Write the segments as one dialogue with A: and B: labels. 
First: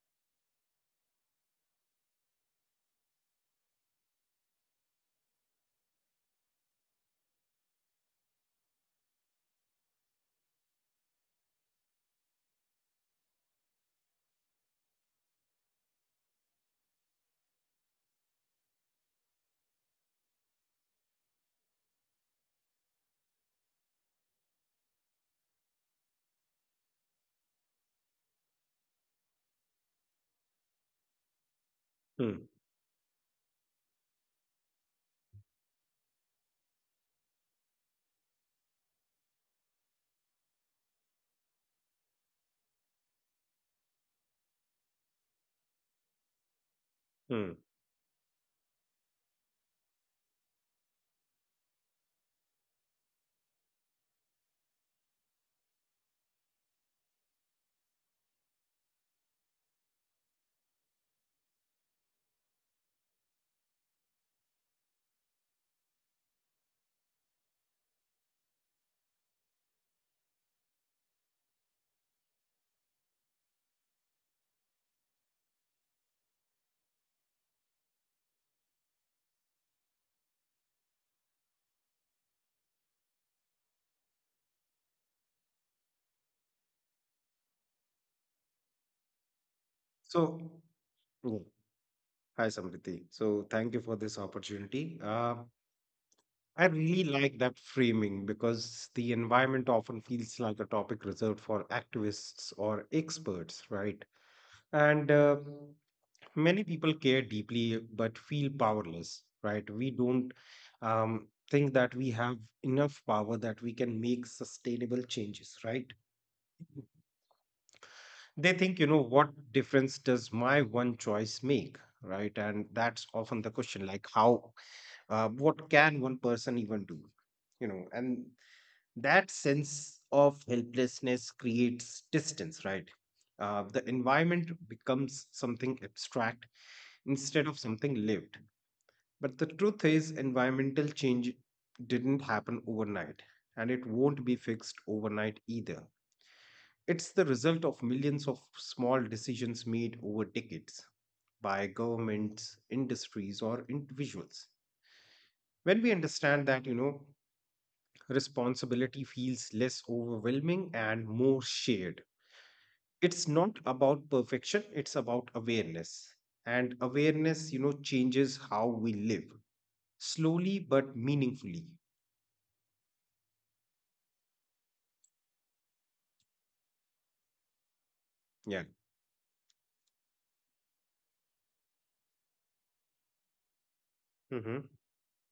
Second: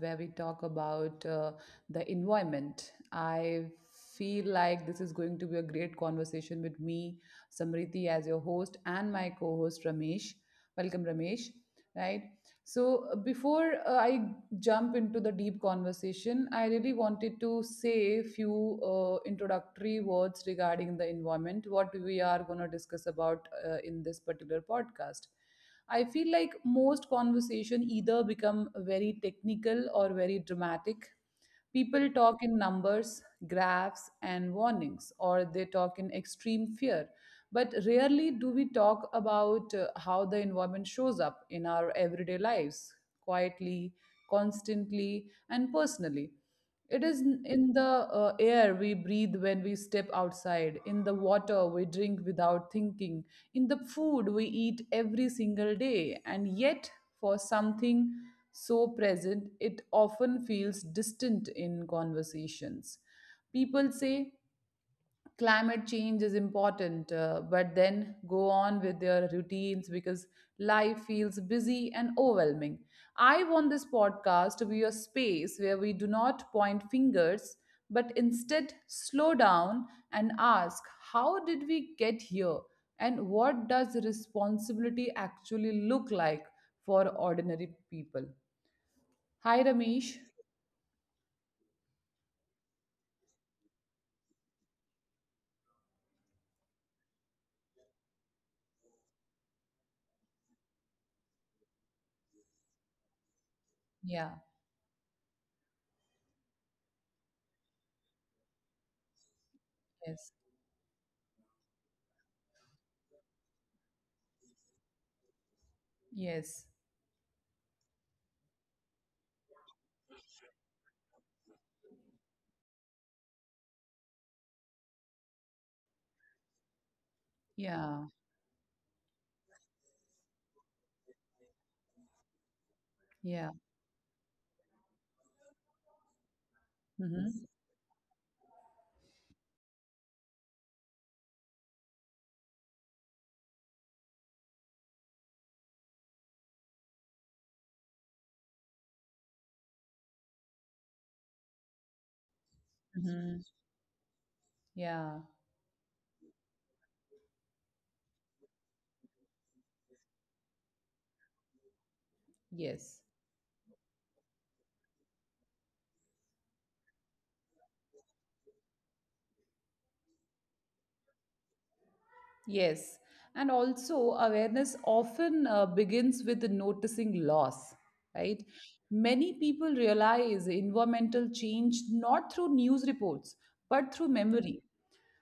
A: where we talk about the environment. I feel like this is going to be a great conversation with me, Samriti, as your host, and my co host, Ramesh. Welcome, Ramesh. Right. So, before I jump into the deep conversation, I really wanted to say a few introductory words regarding the environment, what we are going to discuss about in this particular podcast. I feel like most conversation either become very technical or very dramatic. People talk
B: Hmm.
A: in numbers, graphs, and warnings, or they talk in extreme fear. But rarely do we talk about how the environment shows up in our everyday lives, quietly, constantly, and personally. It is
B: Hmm.
A: in the air we breathe when we step outside, in the water we drink without thinking, in the food we eat every single day, and yet for something so present, it often feels distant in conversations. People say climate change is important, but then go on with their routines because life feels busy and overwhelming. I want this podcast to be a space where we do not point fingers, but instead slow down and ask how did we get here and what does responsibility actually look like for ordinary people? Hi,
B: So,
A: Ramesh.
B: mm, hi Samriti. So, thank you for this opportunity. I really like that framing because the environment often feels like a topic reserved for activists or experts, right?
A: Yeah.
B: And many people care deeply but feel powerless, right? We don't
A: Yes.
B: think that we have enough power that we can make sustainable changes, right?
A: Yes.
B: They think, what difference does my one choice make, right? And that's often the question, like, how what can one person even do,
A: Yeah.
B: and that sense of helplessness creates distance, right?
A: Yeah.
B: The environment becomes something abstract instead
A: Hmm.
B: of something lived. But the truth is environmental change didn't happen overnight, and it won't be fixed overnight either. It's the result of millions of small decisions made over decades by governments, industries,
A: Hmm.
B: or individuals.
A: Yeah.
B: When we understand that, responsibility feels less overwhelming and more shared.
A: Yes.
B: It's not about perfection, it's about awareness. And awareness, changes how we live, slowly but meaningfully.
A: Yes. And also, awareness often begins with the noticing loss, right?
B: Yeah.
A: Many people realize environmental change not through news reports, but through
B: Mm-hmm.
A: memory.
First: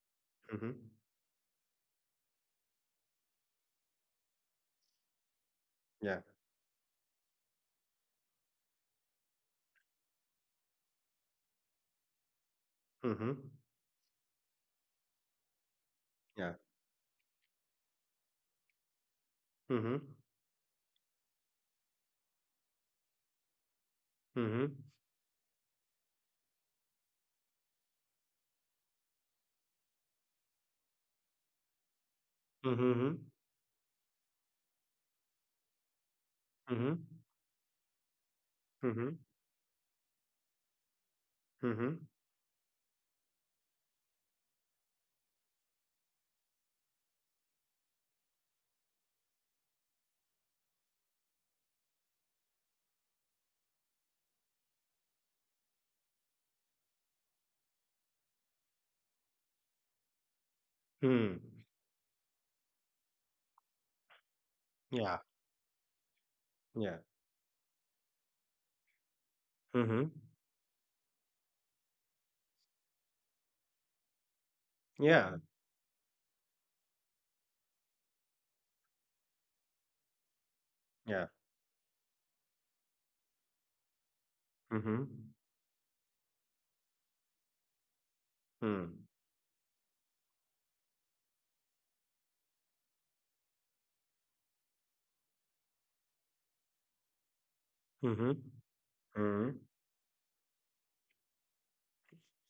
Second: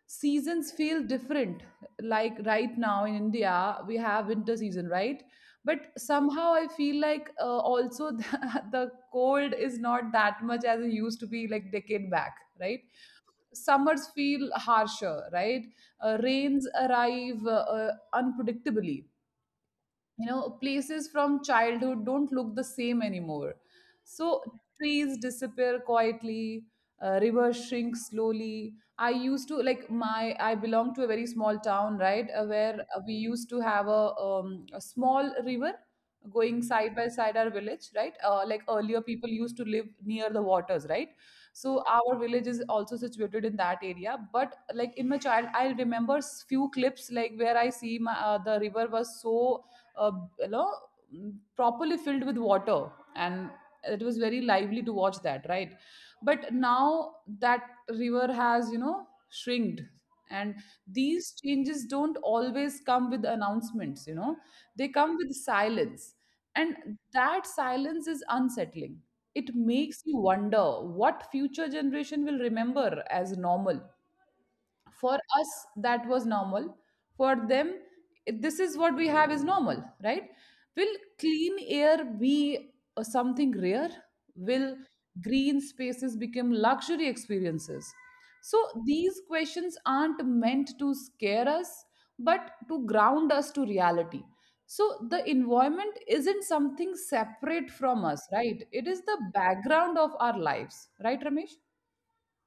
A: Seasons
B: Mm-hmm.
A: feel different. Like right now in India, we have winter season, right? But
B: Yeah.
A: somehow I feel like also the cold is not that much as it used to be like decade back, right?
B: Mm-hmm.
A: Summers feel harsher, right?
B: Yeah.
A: Rains arrive unpredictably.
B: Mm-hmm.
A: You know, places from childhood don't look the same anymore, so
B: Mm-hmm.
A: trees disappear quietly. Rivers shrink slowly. I used to like my I belong to a very small town, right, where
B: Mm-hmm.
A: we used to have a small river going
B: Mm-hmm.
A: side by side our village, right? Like earlier
B: Mm-hmm.
A: people used to live near the waters, right? So
B: Mhm.
A: our village is also situated in that area, but like in my child I remember few clips, like where I see my the river was so, uh, you know properly filled with water, and it was very lively to watch that, right? But now that river has, shrinked. And these
B: Hmm.
A: changes don't always come with announcements. They come
B: Yeah.
A: with silence,
B: Yeah.
A: and that silence is unsettling. It makes
B: Mhm.
A: you wonder what future generation will remember as normal. For
B: Yeah.
A: us that was normal. For them, this is what we have is normal, right? Will
B: Yeah.
A: clean air be something rare? Will
B: Mhm.
A: green spaces become luxury experiences? So
B: Hmm.
A: these questions aren't meant to scare us, but to ground us to reality. So the environment isn't something separate from us,
B: Mhm.
A: right? It is the
B: Mhm.
A: background of our lives, right, Ramesh?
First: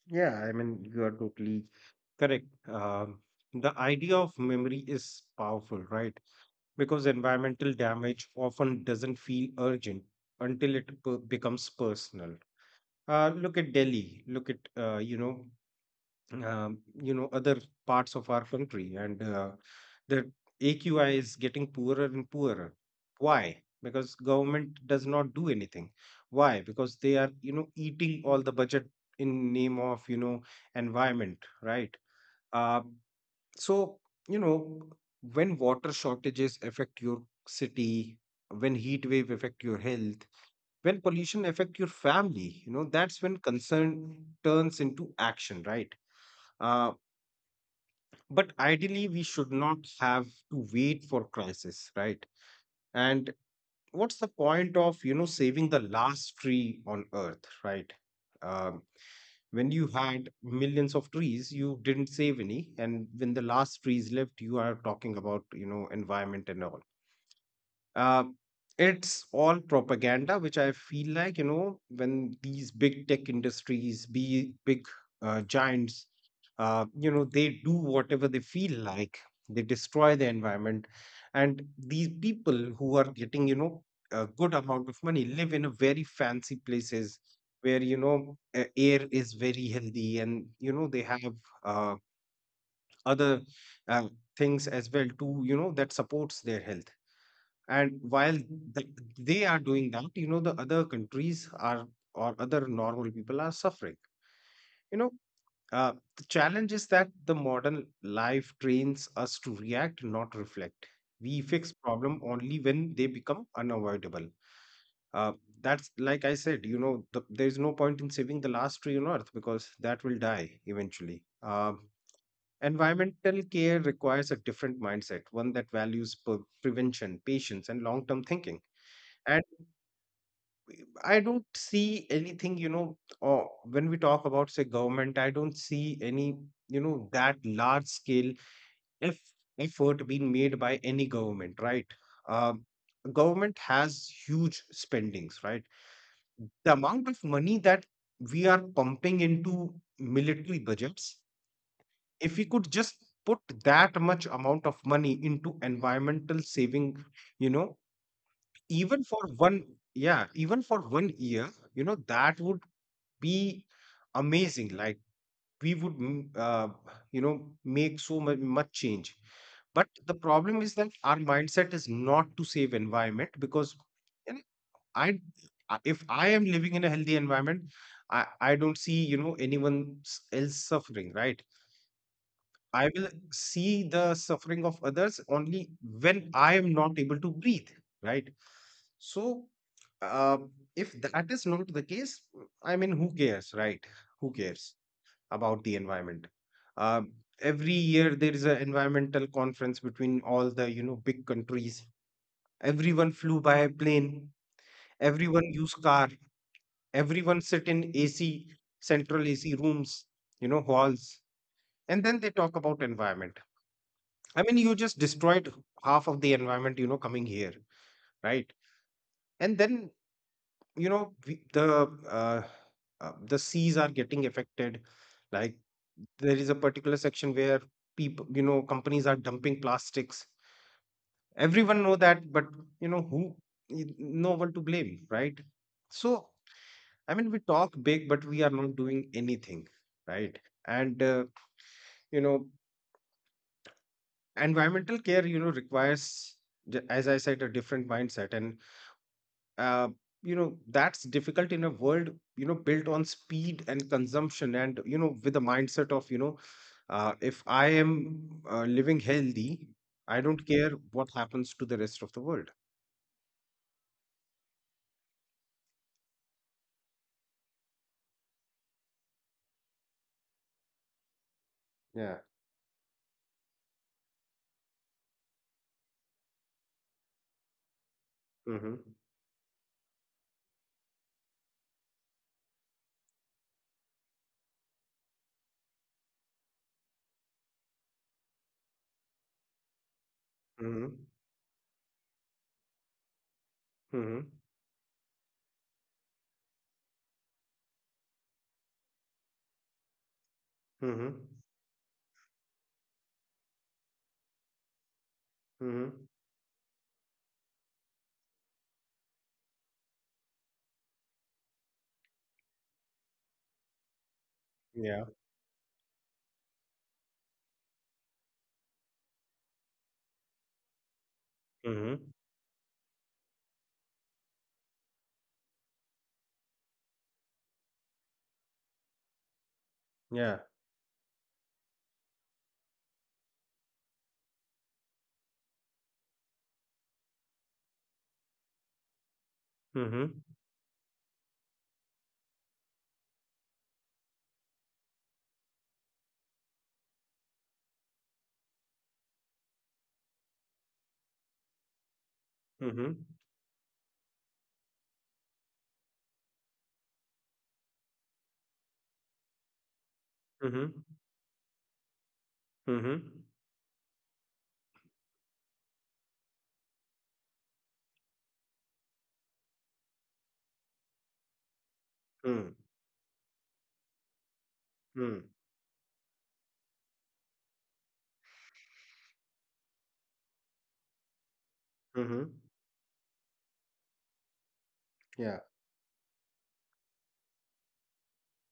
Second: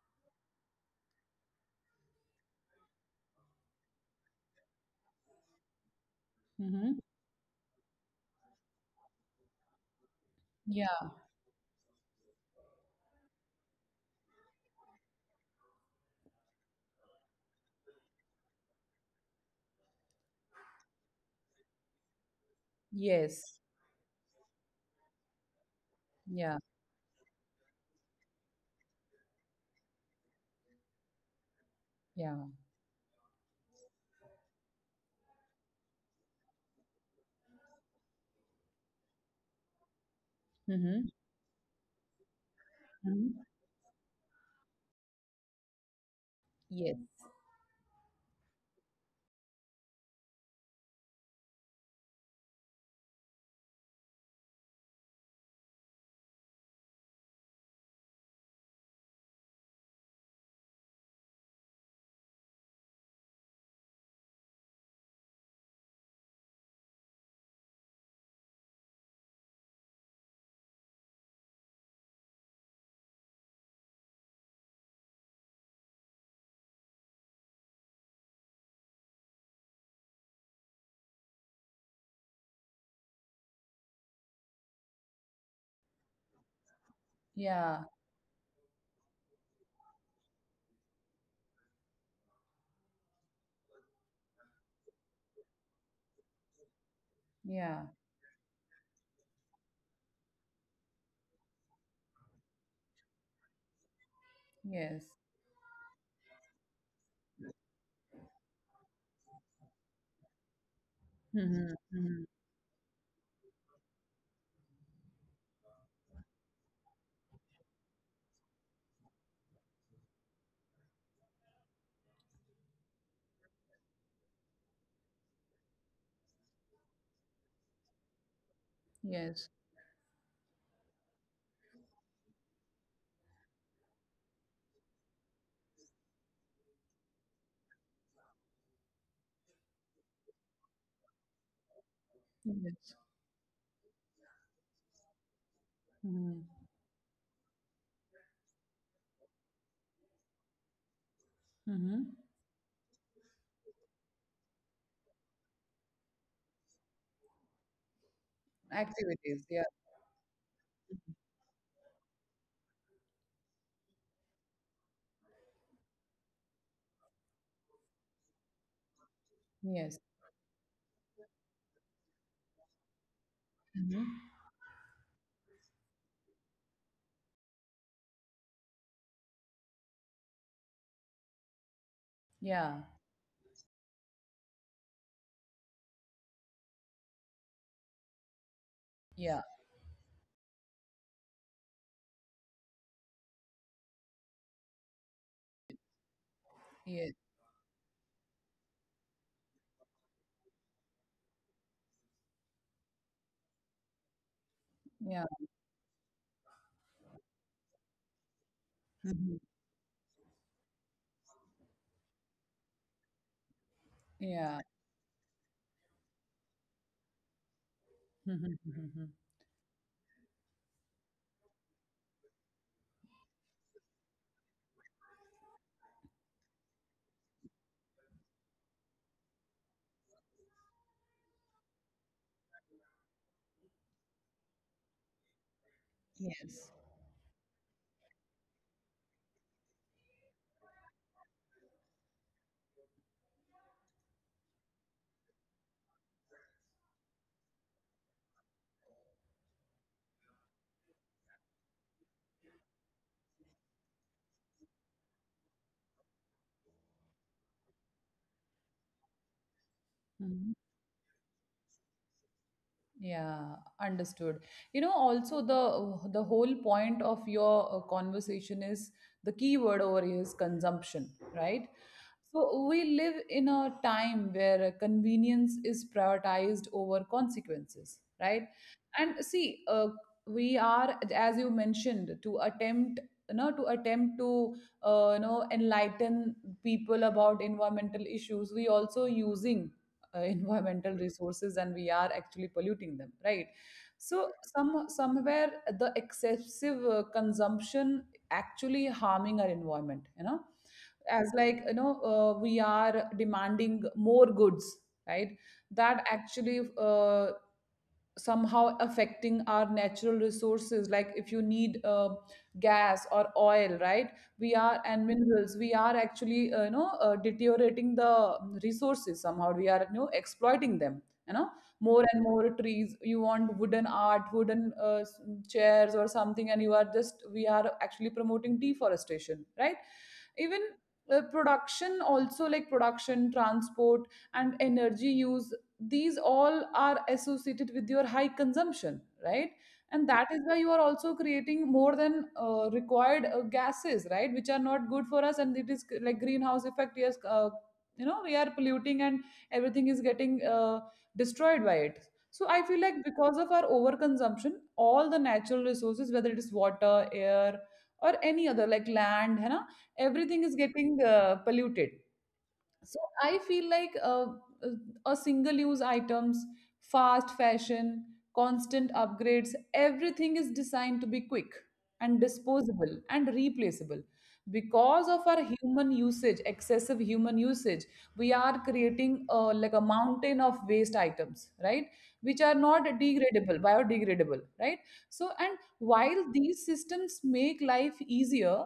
B: Yeah. I mean, you are totally correct. The idea of memory is powerful, right?
A: Hmm.
B: Because environmental damage often doesn't feel urgent until it
A: Yeah.
B: per- becomes personal. Look at Delhi. Look at other parts of our country, and the aqi is getting poorer and poorer. Why?
A: Yes.
B: Because government does not do anything. Why?
A: Yeah.
B: Because they are, eating all the budget in name of, environment, right?
A: Yeah.
B: uh, so, you know when water shortages affect your city, when heat wave affect your health, when
A: Mhm.
B: pollution affect your family, that's when
A: Mhm.
B: concern turns into action, right? uh,
A: Yes.
B: but ideally we should not have to wait for crisis, right? And what's the point of, saving the last tree on earth, right? um, when you had millions of trees you didn't save any, and when the last trees left you are talking about, environment and all. uh, it's all propaganda, which I feel like, you know, when these big tech industries, be big giants, you know, they do whatever they feel like, they destroy the environment. And these people who are getting, you know, a good amount of money live in a very fancy places
A: Yeah.
B: where, you know, air is very healthy, and, you know, they have uh, other uh, things as well too, you know, that supports their health.
A: Yeah.
B: And while th- they are doing that, you know, the other countries are, or other normal people are suffering, you
A: Yes.
B: know. The challenge is that the modern life trains us to react, not reflect. We
A: Mhm.
B: fix
A: Mhm.
B: problem only when they become unavoidable. uh, that's, like I said, you know, the, there is no point in saving the last tree on earth because that will die eventually. Um Environmental care requires a different mindset, one that values prevention, patience, and long-term thinking.
A: Yes.
B: I don't see anything, you know, or when we talk about, say, government, I don't see any, you know, that large scale eff effort being made by any government, right? Um,
A: Yes.
B: Government has huge spendings, right?
A: Mhm.
B: The amount of money that we are pumping into military budgets,
A: Mhm.
B: if we could just put that much amount of money into environmental saving, you know, even for
A: Activities. Yeah.
B: one, yeah, even for 1 year, you know, that would be amazing. Like we would you know, make so much, much change. But
A: Yes.
B: the problem is that our mindset is not to save environment because,
A: Mhm.
B: you know, i if I am living in a healthy environment, I I don't see, you know, anyone else suffering, right?
A: Yeah.
B: I will see the suffering of others only when I am not able to breathe, right? So
A: Yeah.
B: uh, if that is not the case, I mean, who cares, right? Who cares about the environment? Uh,
A: Yes.
B: every year there is an environmental conference between all the, you know, big countries. Everyone flew by plane.
A: Yeah.
B: Everyone used car. Everyone sit in AC, central
A: Mhm.
B: AC rooms, you know, halls, and then they talk about environment. I mean,
A: Yeah.
B: you just destroyed half of the environment, you know, coming here, right?
A: Mhm. Mhm.
B: And then, you know, we, the seas are getting affected. Like, there is a particular section where people, you know, companies are dumping plastics. Everyone know that, but you know who? No one to blame, right? So,
A: Yes. Yes.
B: I mean, we talk big but we are not doing anything, right? And you know, environmental care, you know, requires, as I said, a different mindset, and uh, you know, that's difficult in a world, you know, built on speed and consumption, and you know, with the mindset of, you know, if I am living healthy, I don't
A: Mhm.
B: care what happens to the rest of the world.
A: Yeah, understood. You know, also the whole point of your conversation is the key word over here is consumption, right?
B: Yeah.
A: So we live in a time where convenience is prioritized over consequences, right?
B: Mm-hmm.
A: And see, we are, as you mentioned, to attempt to, enlighten people about environmental issues. We also using environmental
B: Mm-hmm.
A: resources, and we are actually polluting them, right?
B: Mm-hmm.
A: So somewhere the excessive consumption actually harming our environment.
B: Mm-hmm.
A: As like, you know, we are demanding more goods, right?
B: Mm-hmm.
A: That actually somehow affecting our natural resources, like if you need gas or oil, right? We are, and
B: Yeah.
A: minerals, we are actually, deteriorating the resources, somehow we are, you know, exploiting them.
B: Mm-hmm.
A: More and more trees, you want wooden art, wooden chairs or something, and you are just we are actually promoting deforestation, right?
B: Yeah.
A: Even production also, like production, transport, and energy use, these all are associated with your high consumption, right? And
B: Mm-hmm.
A: that is why you are also creating more than required gases, right, which are not good for us, and it is like greenhouse effect, yes. We are polluting, and everything is getting destroyed by it. So I feel like
B: Mm-hmm.
A: because of our overconsumption, all the natural resources, whether it is water, air, or any other, like land है ना, everything is
B: Mm-hmm.
A: getting polluted. So
B: Mm-hmm.
A: I feel like, uh, a single use items, fast fashion, constant upgrades, everything is designed to be quick and disposable and replaceable. Because of
B: Mm-hmm.
A: our human usage, excessive human usage, we are creating, like a mountain of waste items, right?
B: Mm-hmm.
A: Which are not degradable, biodegradable, right? So,
B: Yeah.
A: and while these systems make life easier,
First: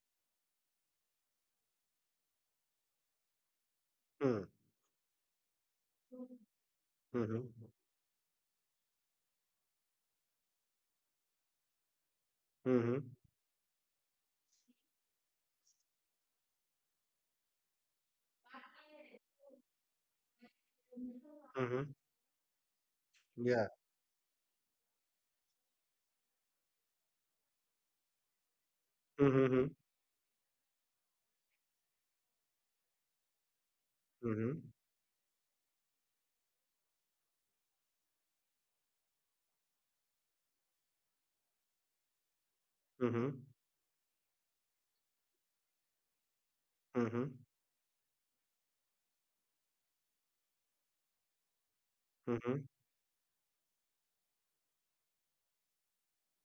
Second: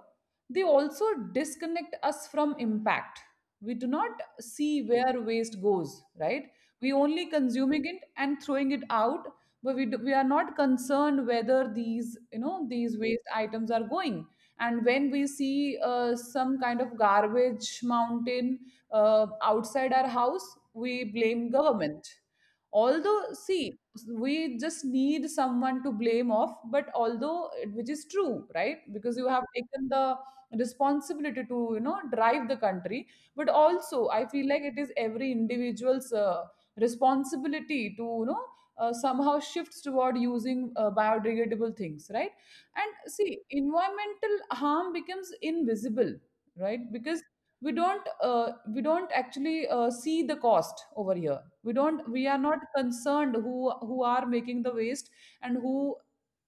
A: they also disconnect us from impact. We do not
B: Mm-hmm.
A: see where waste goes, right? We only
B: Mm-hmm.
A: consuming it and throwing it out, but we are not concerned whether these waste items are going. And when we see some kind of garbage mountain outside our house, we blame
B: Mm-hmm.
A: government, although,
B: Yeah.
A: see, we just need someone to blame off, but although which is true, right? Because you have
B: Mm-hmm.
A: taken the responsibility to, you know, drive the country. But also I feel like
B: Mm-hmm.
A: it is every individual's responsibility to, you know, somehow shifts toward using biodegradable things, right? And
B: Mm-hmm.
A: see, environmental harm becomes invisible, right? Because
B: Mm-hmm.
A: we don't actually see the cost over here. We don't we are not
B: Mm-hmm.
A: concerned who are making the waste, and who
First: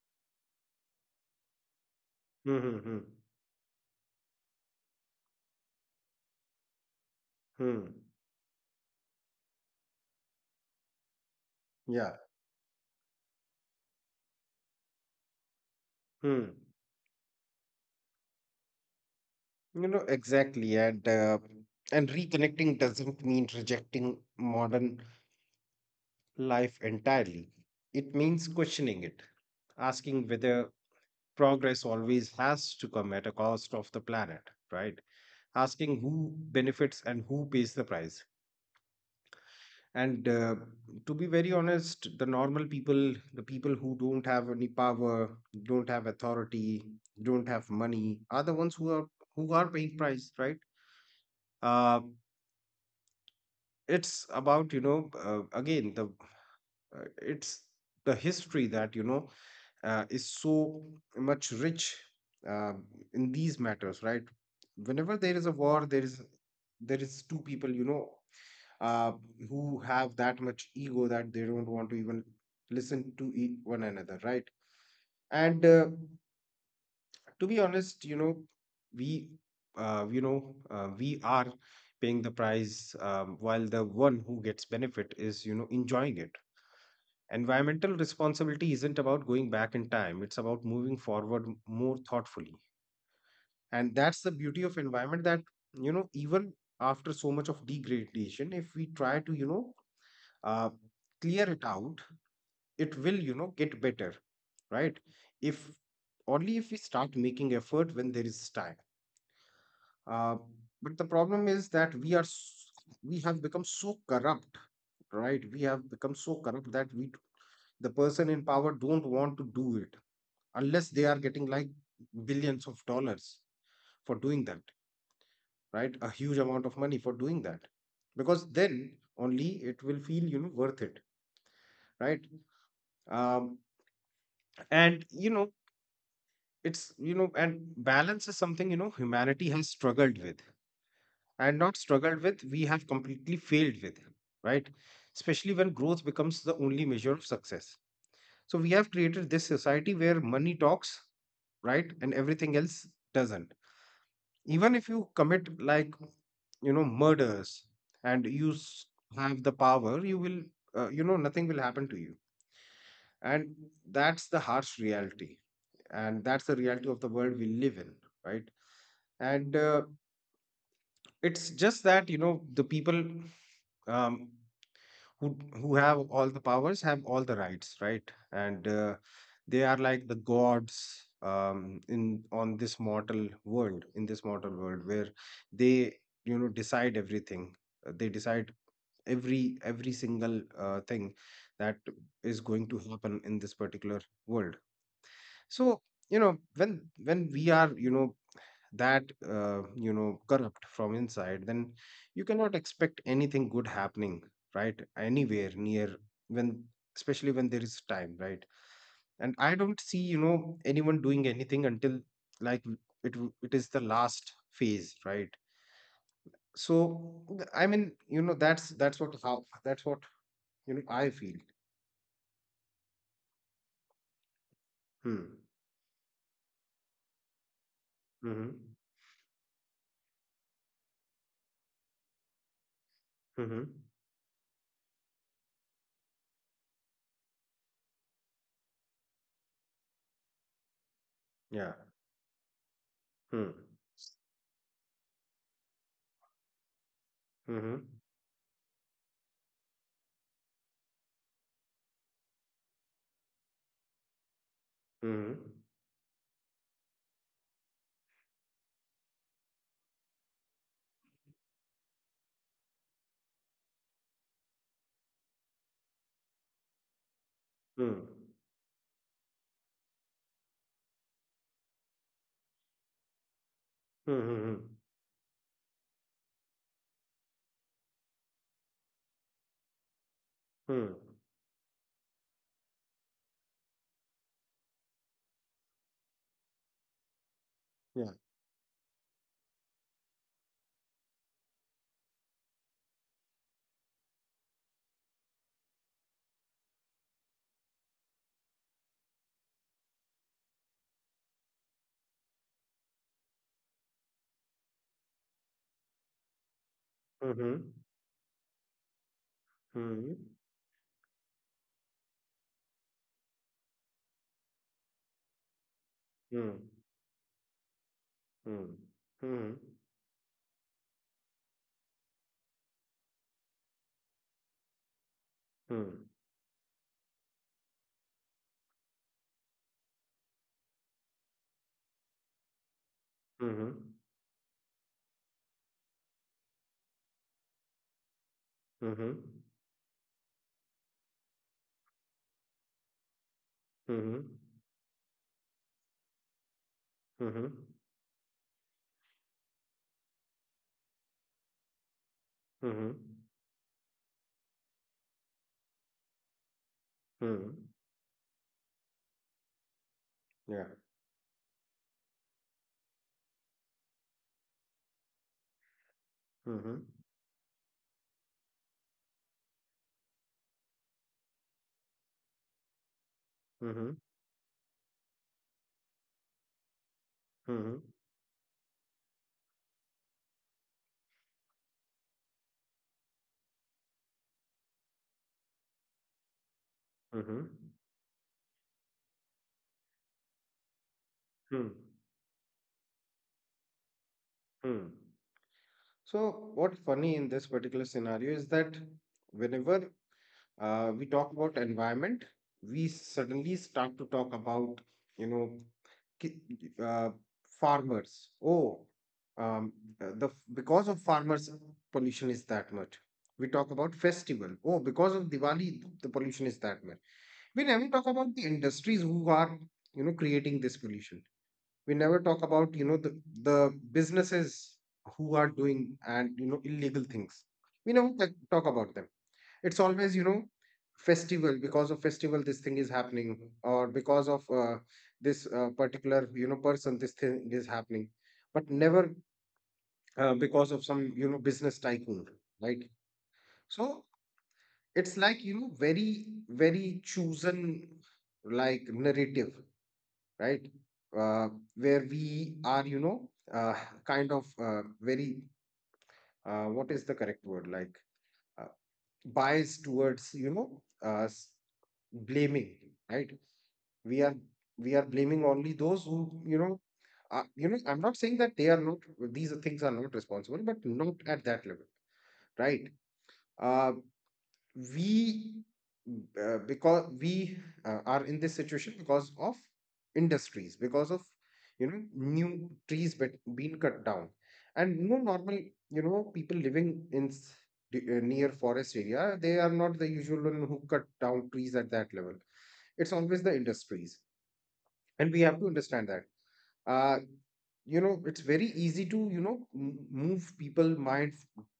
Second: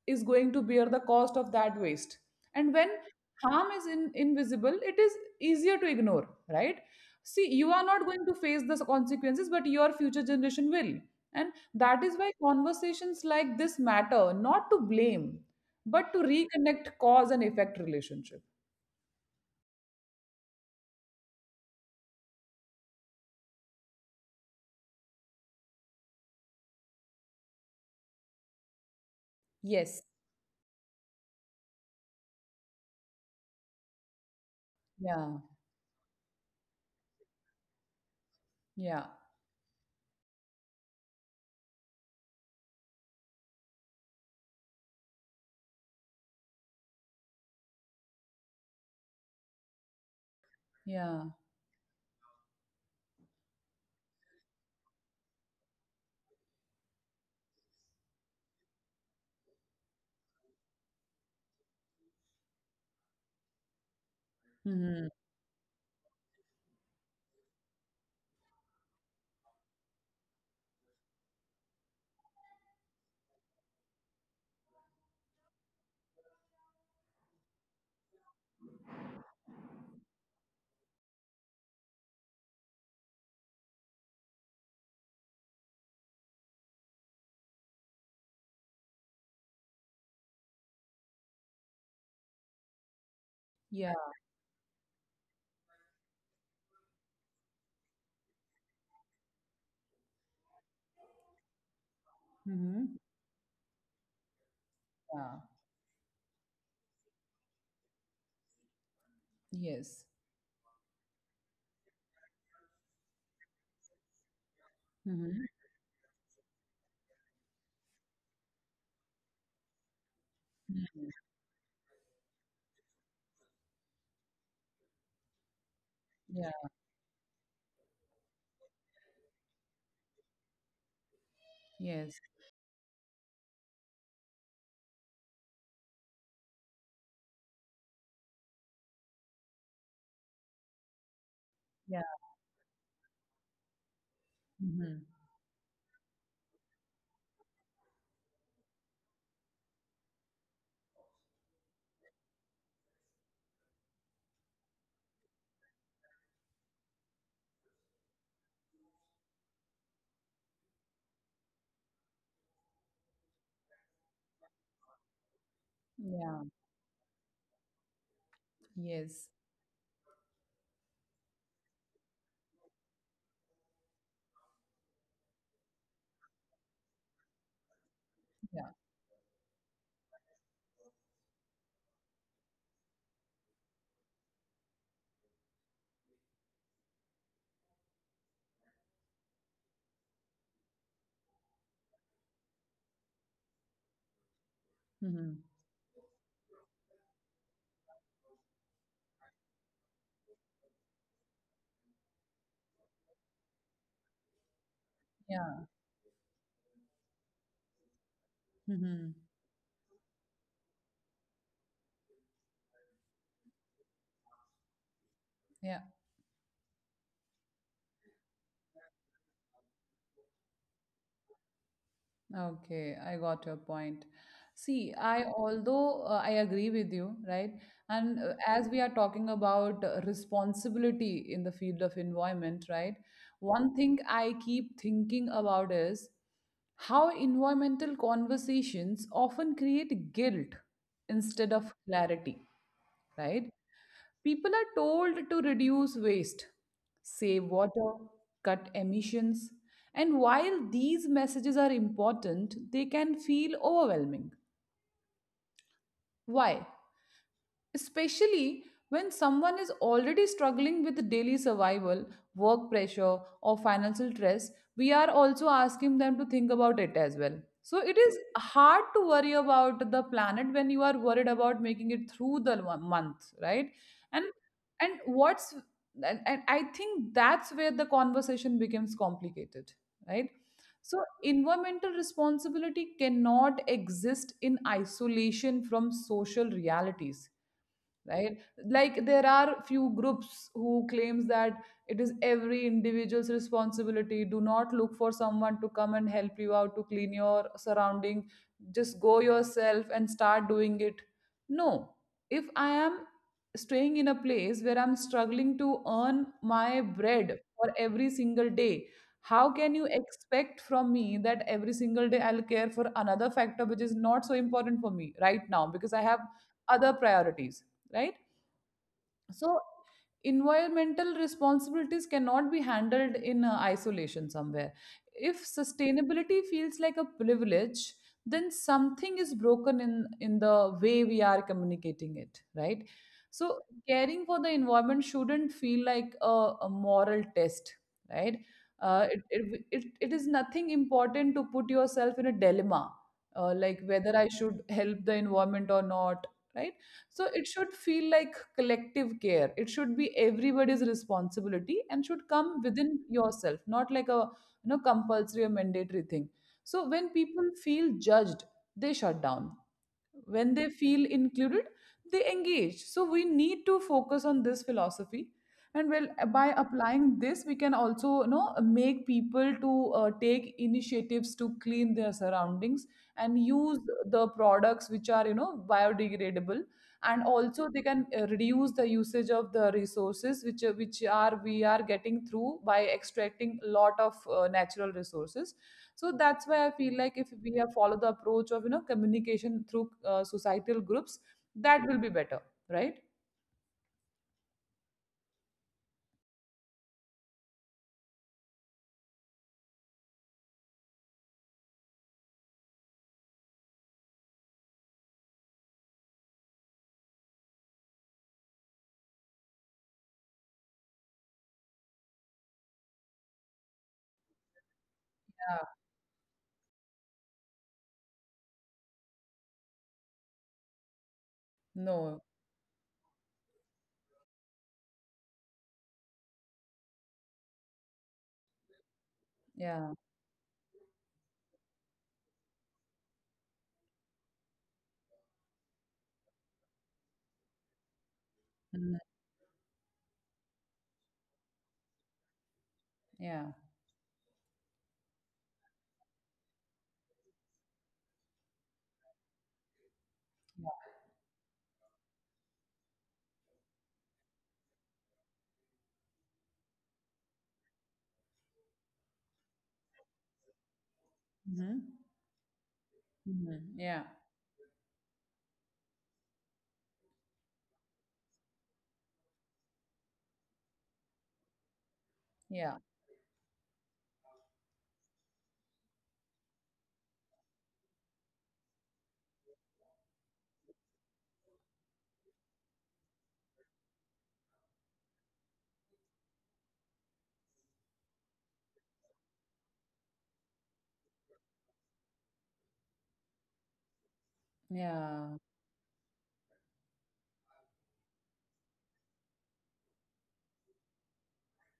A: is going to bear the cost of that waste. And when
B: Mm-hmm.
A: harm is invisible, it is easier to ignore, right? See, you are
B: Hmm.
A: not going to face the consequences, but your future generation will. And that
B: Yeah.
A: is why conversations like this matter, not to blame, but to
B: Hmm.
A: reconnect cause and effect relationship.
B: You know exactly, and reconnecting doesn't mean rejecting modern life entirely. It means questioning it,
A: Yes.
B: asking whether progress always has to come at a cost of the planet, right?
A: Yeah.
B: Asking who benefits and who pays the price.
A: Yeah.
B: And to be very honest, the normal people, the people who don't have any power, don't have authority, don't have money are the ones who are, who are paying price, right?
A: Yeah.
B: uh, it's about, you know, again, the it's the history that, you know, is so much rich uh, in these matters, right? Whenever
A: Mhm.
B: there is a war, there is, there is two people, you know, uh, who have that much ego that they don't want to even listen to one another, right? And to be honest, you know, we, we are paying the price, while the one who gets benefit is, you know, enjoying it. Environmental responsibility isn't about going back in time; it's about moving forward more thoughtfully, and
A: Yeah.
B: that's the beauty of environment. That, you know, even after so much of degradation, if we try to, you know, uh, clear it out, it
A: Mhm.
B: will, you know, get better, right?
A: Yeah.
B: If only if we start making effort when there is time.
A: Yes.
B: uh, but the problem is that we are we have become so corrupt, right?
A: Mhm.
B: We have become so corrupt that we the person in power don't want to do it unless they
A: Mhm.
B: are getting like billions of dollars for doing that, right? A huge
A: Yeah.
B: amount of money for doing that, because then only it will feel, you know, worth it, right?
A: Yes.
B: um, and you know, it's, you know, and balance is something, you know, humanity has struggled with, and not
A: Yeah.
B: struggled with, we have completely failed with, right?
A: Mhm.
B: Especially when growth becomes the only measure of success. So we have created this society where money talks, right? And everything else doesn't. Even if you commit like, you know, murders, and you have the power, you will you know, nothing will happen to you. And that's the harsh reality, and that's
A: Yeah.
B: the reality of the world we live in, right?
A: Yes.
B: And it's just that, you know, the people, um, who who have all the powers have all the rights, right? And
A: Yeah.
B: they are like the gods, in on this mortal world, in this mortal world where they, you know, decide everything. They decide every every single thing that is going to happen in this particular world.
A: Mhm.
B: So, you know, when when we are, you know, that you know, corrupt from inside, then you cannot expect anything good happening, right? Anywhere
A: Yeah.
B: near. When, especially when there is time, right?
A: Mhm.
B: And I don't see, you know, anyone doing anything until, like, it is the last phase, right?
A: Yeah.
B: So I mean, you know, that's what, how, that's what, you know, I feel.
A: Okay, I got your point. See,
B: Hmm.
A: I agree with you, right? And
B: Mm-hmm.
A: as we are talking about responsibility in the field of environment, right?
B: Mm-hmm.
A: One thing I keep thinking about is how environmental conversations often create guilt instead
B: Yeah.
A: of clarity, right?
B: Hmm.
A: People are told to reduce waste, save
B: Mm-hmm.
A: water, cut emissions, and while these messages are important, they can feel overwhelming.
B: Mm-hmm.
A: Why? Especially when someone is already struggling with daily survival, work pressure, or financial stress, we are also asking them to think about it as well. So it is hard to worry about the planet when you are worried about making it through the month, right? And
B: Mm-hmm.
A: and what's and I think that's where the conversation becomes complicated, right?
B: Mm-hmm.
A: So environmental responsibility cannot exist in isolation from social realities,
B: Yeah.
A: right? Like there are few groups who claims that it is every individual's responsibility. Do not look for someone to come and help you out to clean your surrounding, just go yourself and start doing it. No. If I am staying in a place where I'm struggling to earn my bread
B: Mm-hmm.
A: for every single day, how can you
B: Mhm.
A: expect from me that every single day I'll care for another factor which is not so important for me right now, because I have
B: Mhm.
A: other priorities, right?
B: Mhm.
A: So environmental responsibilities cannot be handled in isolation somewhere. If
B: Mhm.
A: sustainability feels like a privilege, then something is broken in the way we are communicating it, right? So
B: Mhm.
A: caring for the environment shouldn't feel like a moral test, right? Uh, it,
B: Mhm.
A: it, it, it is nothing important to put yourself in a dilemma, like whether I
B: Mhm.
A: should help the environment or not, right? So
B: Mhm.
A: it
B: Mhm.
A: should feel like collective care. It should be everybody's responsibility and should come within
B: Mhm.
A: yourself, not like a, compulsory or mandatory thing. So when people
B: Mhm.
A: feel judged, they shut down. When
B: Yeah.
A: they feel included, they engage. So we need to focus on this philosophy, and well, by
B: Mhm.
A: applying this, we can also, you know, make people to take initiatives to clean their surroundings, and use
B: Mhm.
A: the products which are, you know, biodegradable. And also they
B: Mhm.
A: can reduce the usage of the resources which are we are getting through by extracting a lot of natural resources. So that's why I feel like if we
B: Mhm.
A: have followed the approach of, you know, communication through societal groups,
B: Mhm.
A: that will be better, right?
B: Mhm. So, what's funny in this particular scenario is that whenever we talk about environment, we suddenly start to talk about, you know, ki- uh, farmers. Oh, um, the, because of farmers, pollution is that much. We talk about festival. Oh, because of
A: Yeah.
B: Diwali, the pollution is that much. We never talk about the industries who are, you know, creating this pollution. We
A: No.
B: never talk about, you know, the businesses who are doing and, you know, illegal things. We never talk about them.
A: Yeah.
B: It's always, festival, because of festival this thing is happening, or because of this particular person this thing is happening, but
A: Mhm.
B: never because of some, business tycoon, right.
A: Yeah.
B: So it's like, very very chosen, like, narrative, right. uh, where we are, kind of very what is the correct word, like, uh, biased towards,
A: Mm-hmm.
B: blaming, right.
A: Mm-hmm. Yeah.
B: We are we are blaming only those who, you know are, I'm not saying that they are not, these things are not responsible, but not at that level,
A: Yeah.
B: right. uh, we because we are in this situation because of industries, because of, new trees bet being cut down, and no normal, people living in near forest area, they are not the usual one who cut down trees at that level. It's always the industries, and
A: Yeah.
B: we have to understand that. uh it's very easy to, move people mind,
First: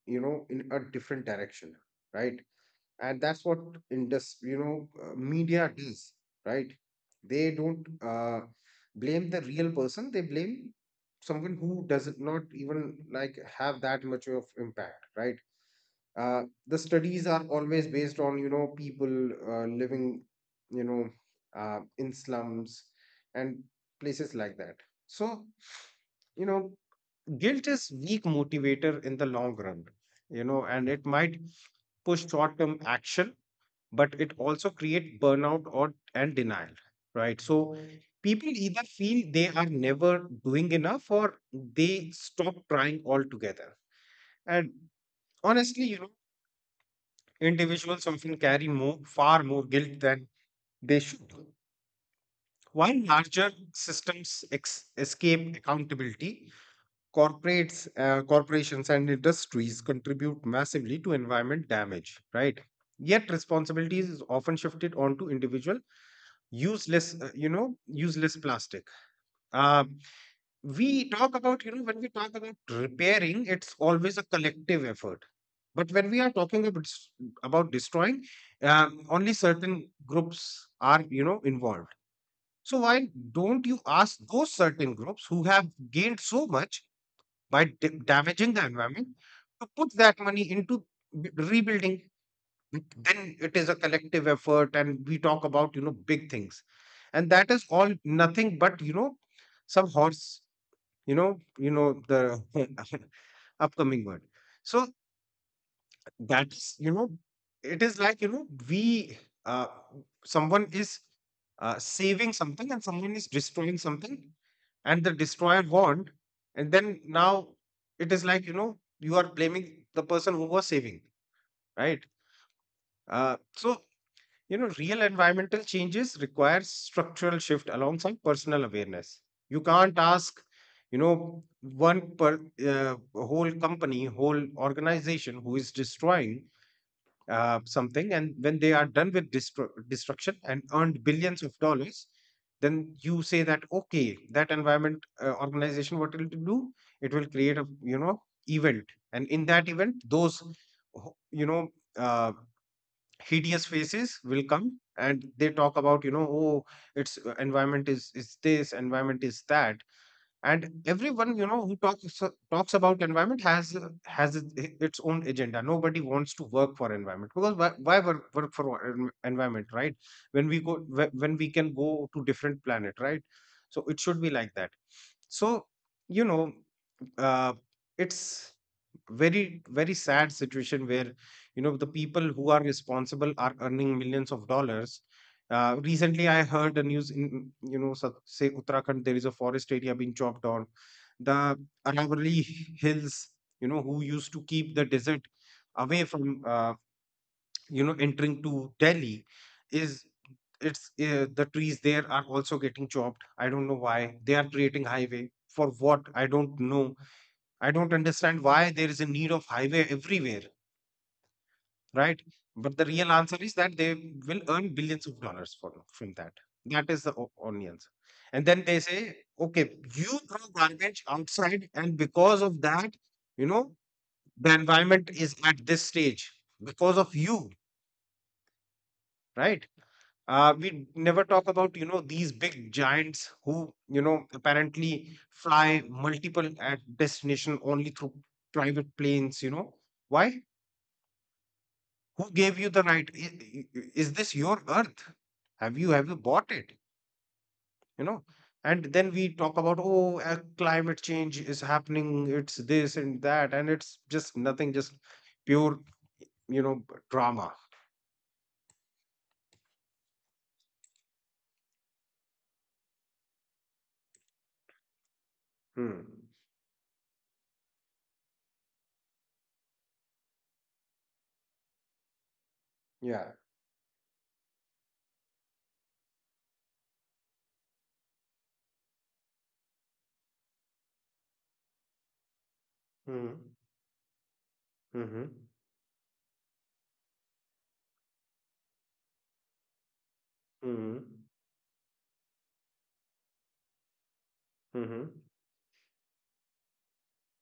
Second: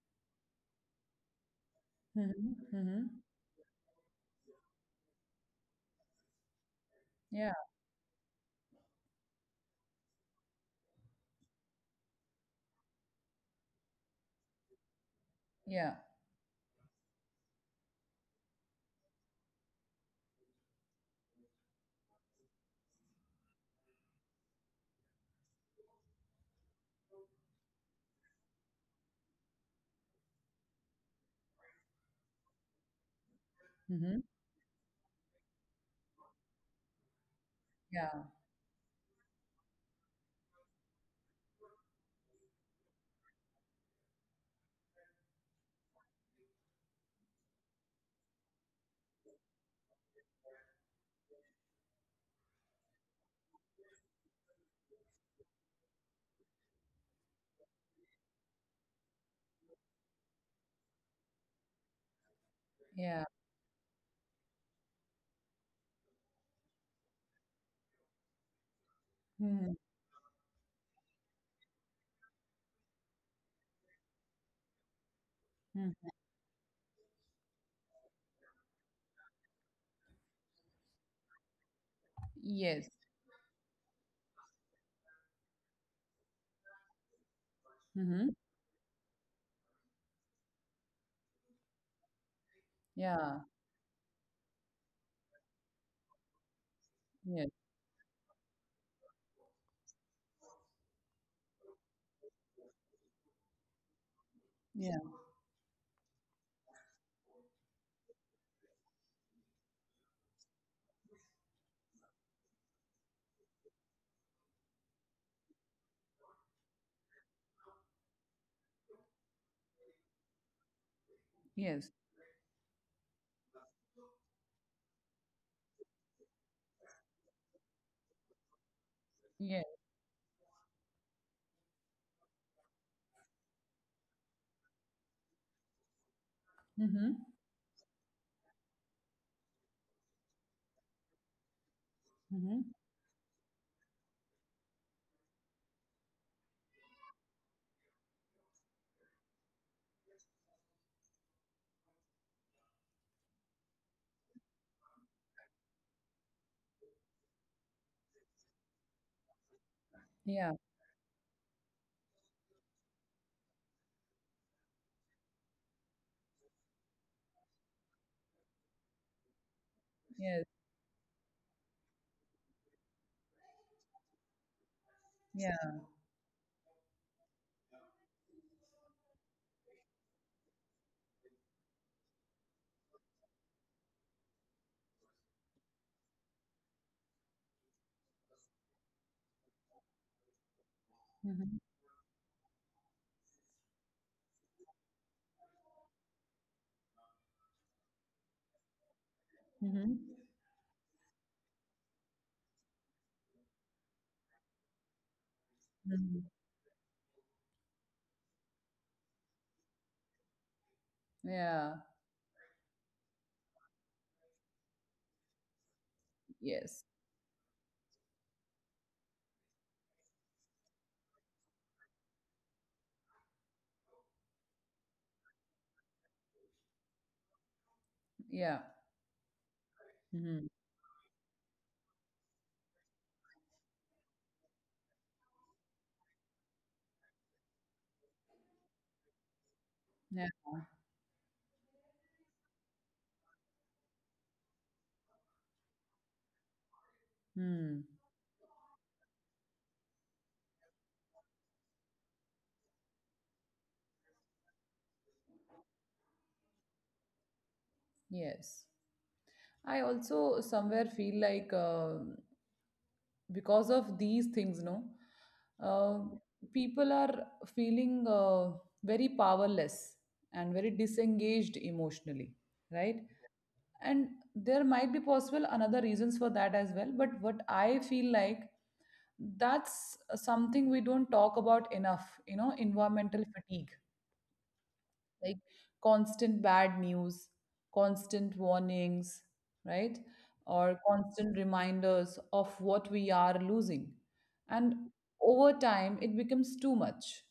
B: in a different direction, right.
A: Mm-hmm. Mm-hmm.
B: And that's what indus you know media does, right. They
A: Yeah.
B: don't, uh blame the real person, they blame someone who does not even like have that much of impact, right.
A: Yeah.
B: The studies are always based on, people, living, you know in slums and places like that. So, you know guilt is weak motivator in the long run, and it might push short term action, but
A: Mm-hmm.
B: it also create burnout or and denial, right. So
A: Yeah.
B: people either feel they are never doing enough, or they stop trying altogether. And honestly, individuals often carry more, far more guilt than they should, while larger systems escape accountability. Corporates, corporations, and industries contribute massively to environment damage. Right.
A: Yeah.
B: Yet responsibility is often shifted onto individual. Use less, use less plastic.
A: Mm-hmm.
B: Uh, we talk about, when we talk about repairing, it's always a collective effort, but when
A: Hmm.
B: we are talking about about destroying, only certain groups are, involved. So
A: Yes.
B: why don't you ask those certain groups who have gained so much by
A: Mm-hmm.
B: damaging the environment to put that money into rebuilding? Then
A: Yeah.
B: it is a collective effort, and we talk about, big things, and that
A: Yes.
B: is all nothing but, some horse, you know, you know, the upcoming word. So
A: Yeah.
B: that's, it is like, we, uh someone is, saving something, and someone is destroying something, and the destroyer won, and then now it is like, you are blaming the person who was saving,
A: Yes.
B: right. So, real environmental changes require structural shift alongside personal awareness. You
A: Yes.
B: can't ask, one per whole company, whole organization who is destroying
A: Mm-hmm.
B: something, and when they are done with destruction and earned billions of dollars,
A: Mm-hmm.
B: then you say that, okay, that environment, organization, what it will do? It will create a, event, and in that event, those who- you know. Uh, hideous faces will come, and they talk about, oh it's, environment is this, environment is that,
A: Yeah.
B: and everyone, who talks talks about environment, has, has its own agenda. Nobody wants to work for environment, because why, work for environment, right. When
A: Yes.
B: we go when we can go to different planet, right. So it should be like that. So,
A: Yeah.
B: you know uh, it's very very sad situation, where, the people who are responsible are earning millions of dollars. Recently I heard the news in, say Uttarakhand there is a forest area being chopped on. The
A: Mm-hmm.
B: Aravalli hills, who used to keep the desert away from, entering to Delhi, is
A: Mm-hmm.
B: it's the trees there are also getting chopped. I don't know why they are creating highway. For what, I
A: Mm-hmm.
B: don't know. I don't understand why there is a need of highway everywhere,
A: Yeah.
B: right? But the real answer is that they will earn billions of dollars for, from that. That
A: Yes.
B: is the only answer. And then they say, okay, you throw garbage outside, and because of that, you know, the environment is at this stage because of you,
A: Yeah.
B: right?
A: Mhm.
B: We never talk about, you know, these big giants who, you know, apparently fly multiple at destination only through private planes, you know.
A: Yeah.
B: Why? Who gave you the right? Is this your earth? Have you bought it,
A: Hmm.
B: you know? And then we talk about, oh, climate change is happening, it's this and that, and it's just nothing, just pure, drama.
A: Yes. I also somewhere feel like because of these things, no,
B: Hmm.
A: uh, people are feeling very powerless and very disengaged emotionally, right?
B: Yeah.
A: And there might be possible another reasons for that as well. But what I feel like that's something we don't talk about enough, you know, environmental
B: Hmm.
A: fatigue
B: Hmm.
A: like constant bad news, constant warnings, right? Or constant reminders of what we are losing. And over time, it becomes too much.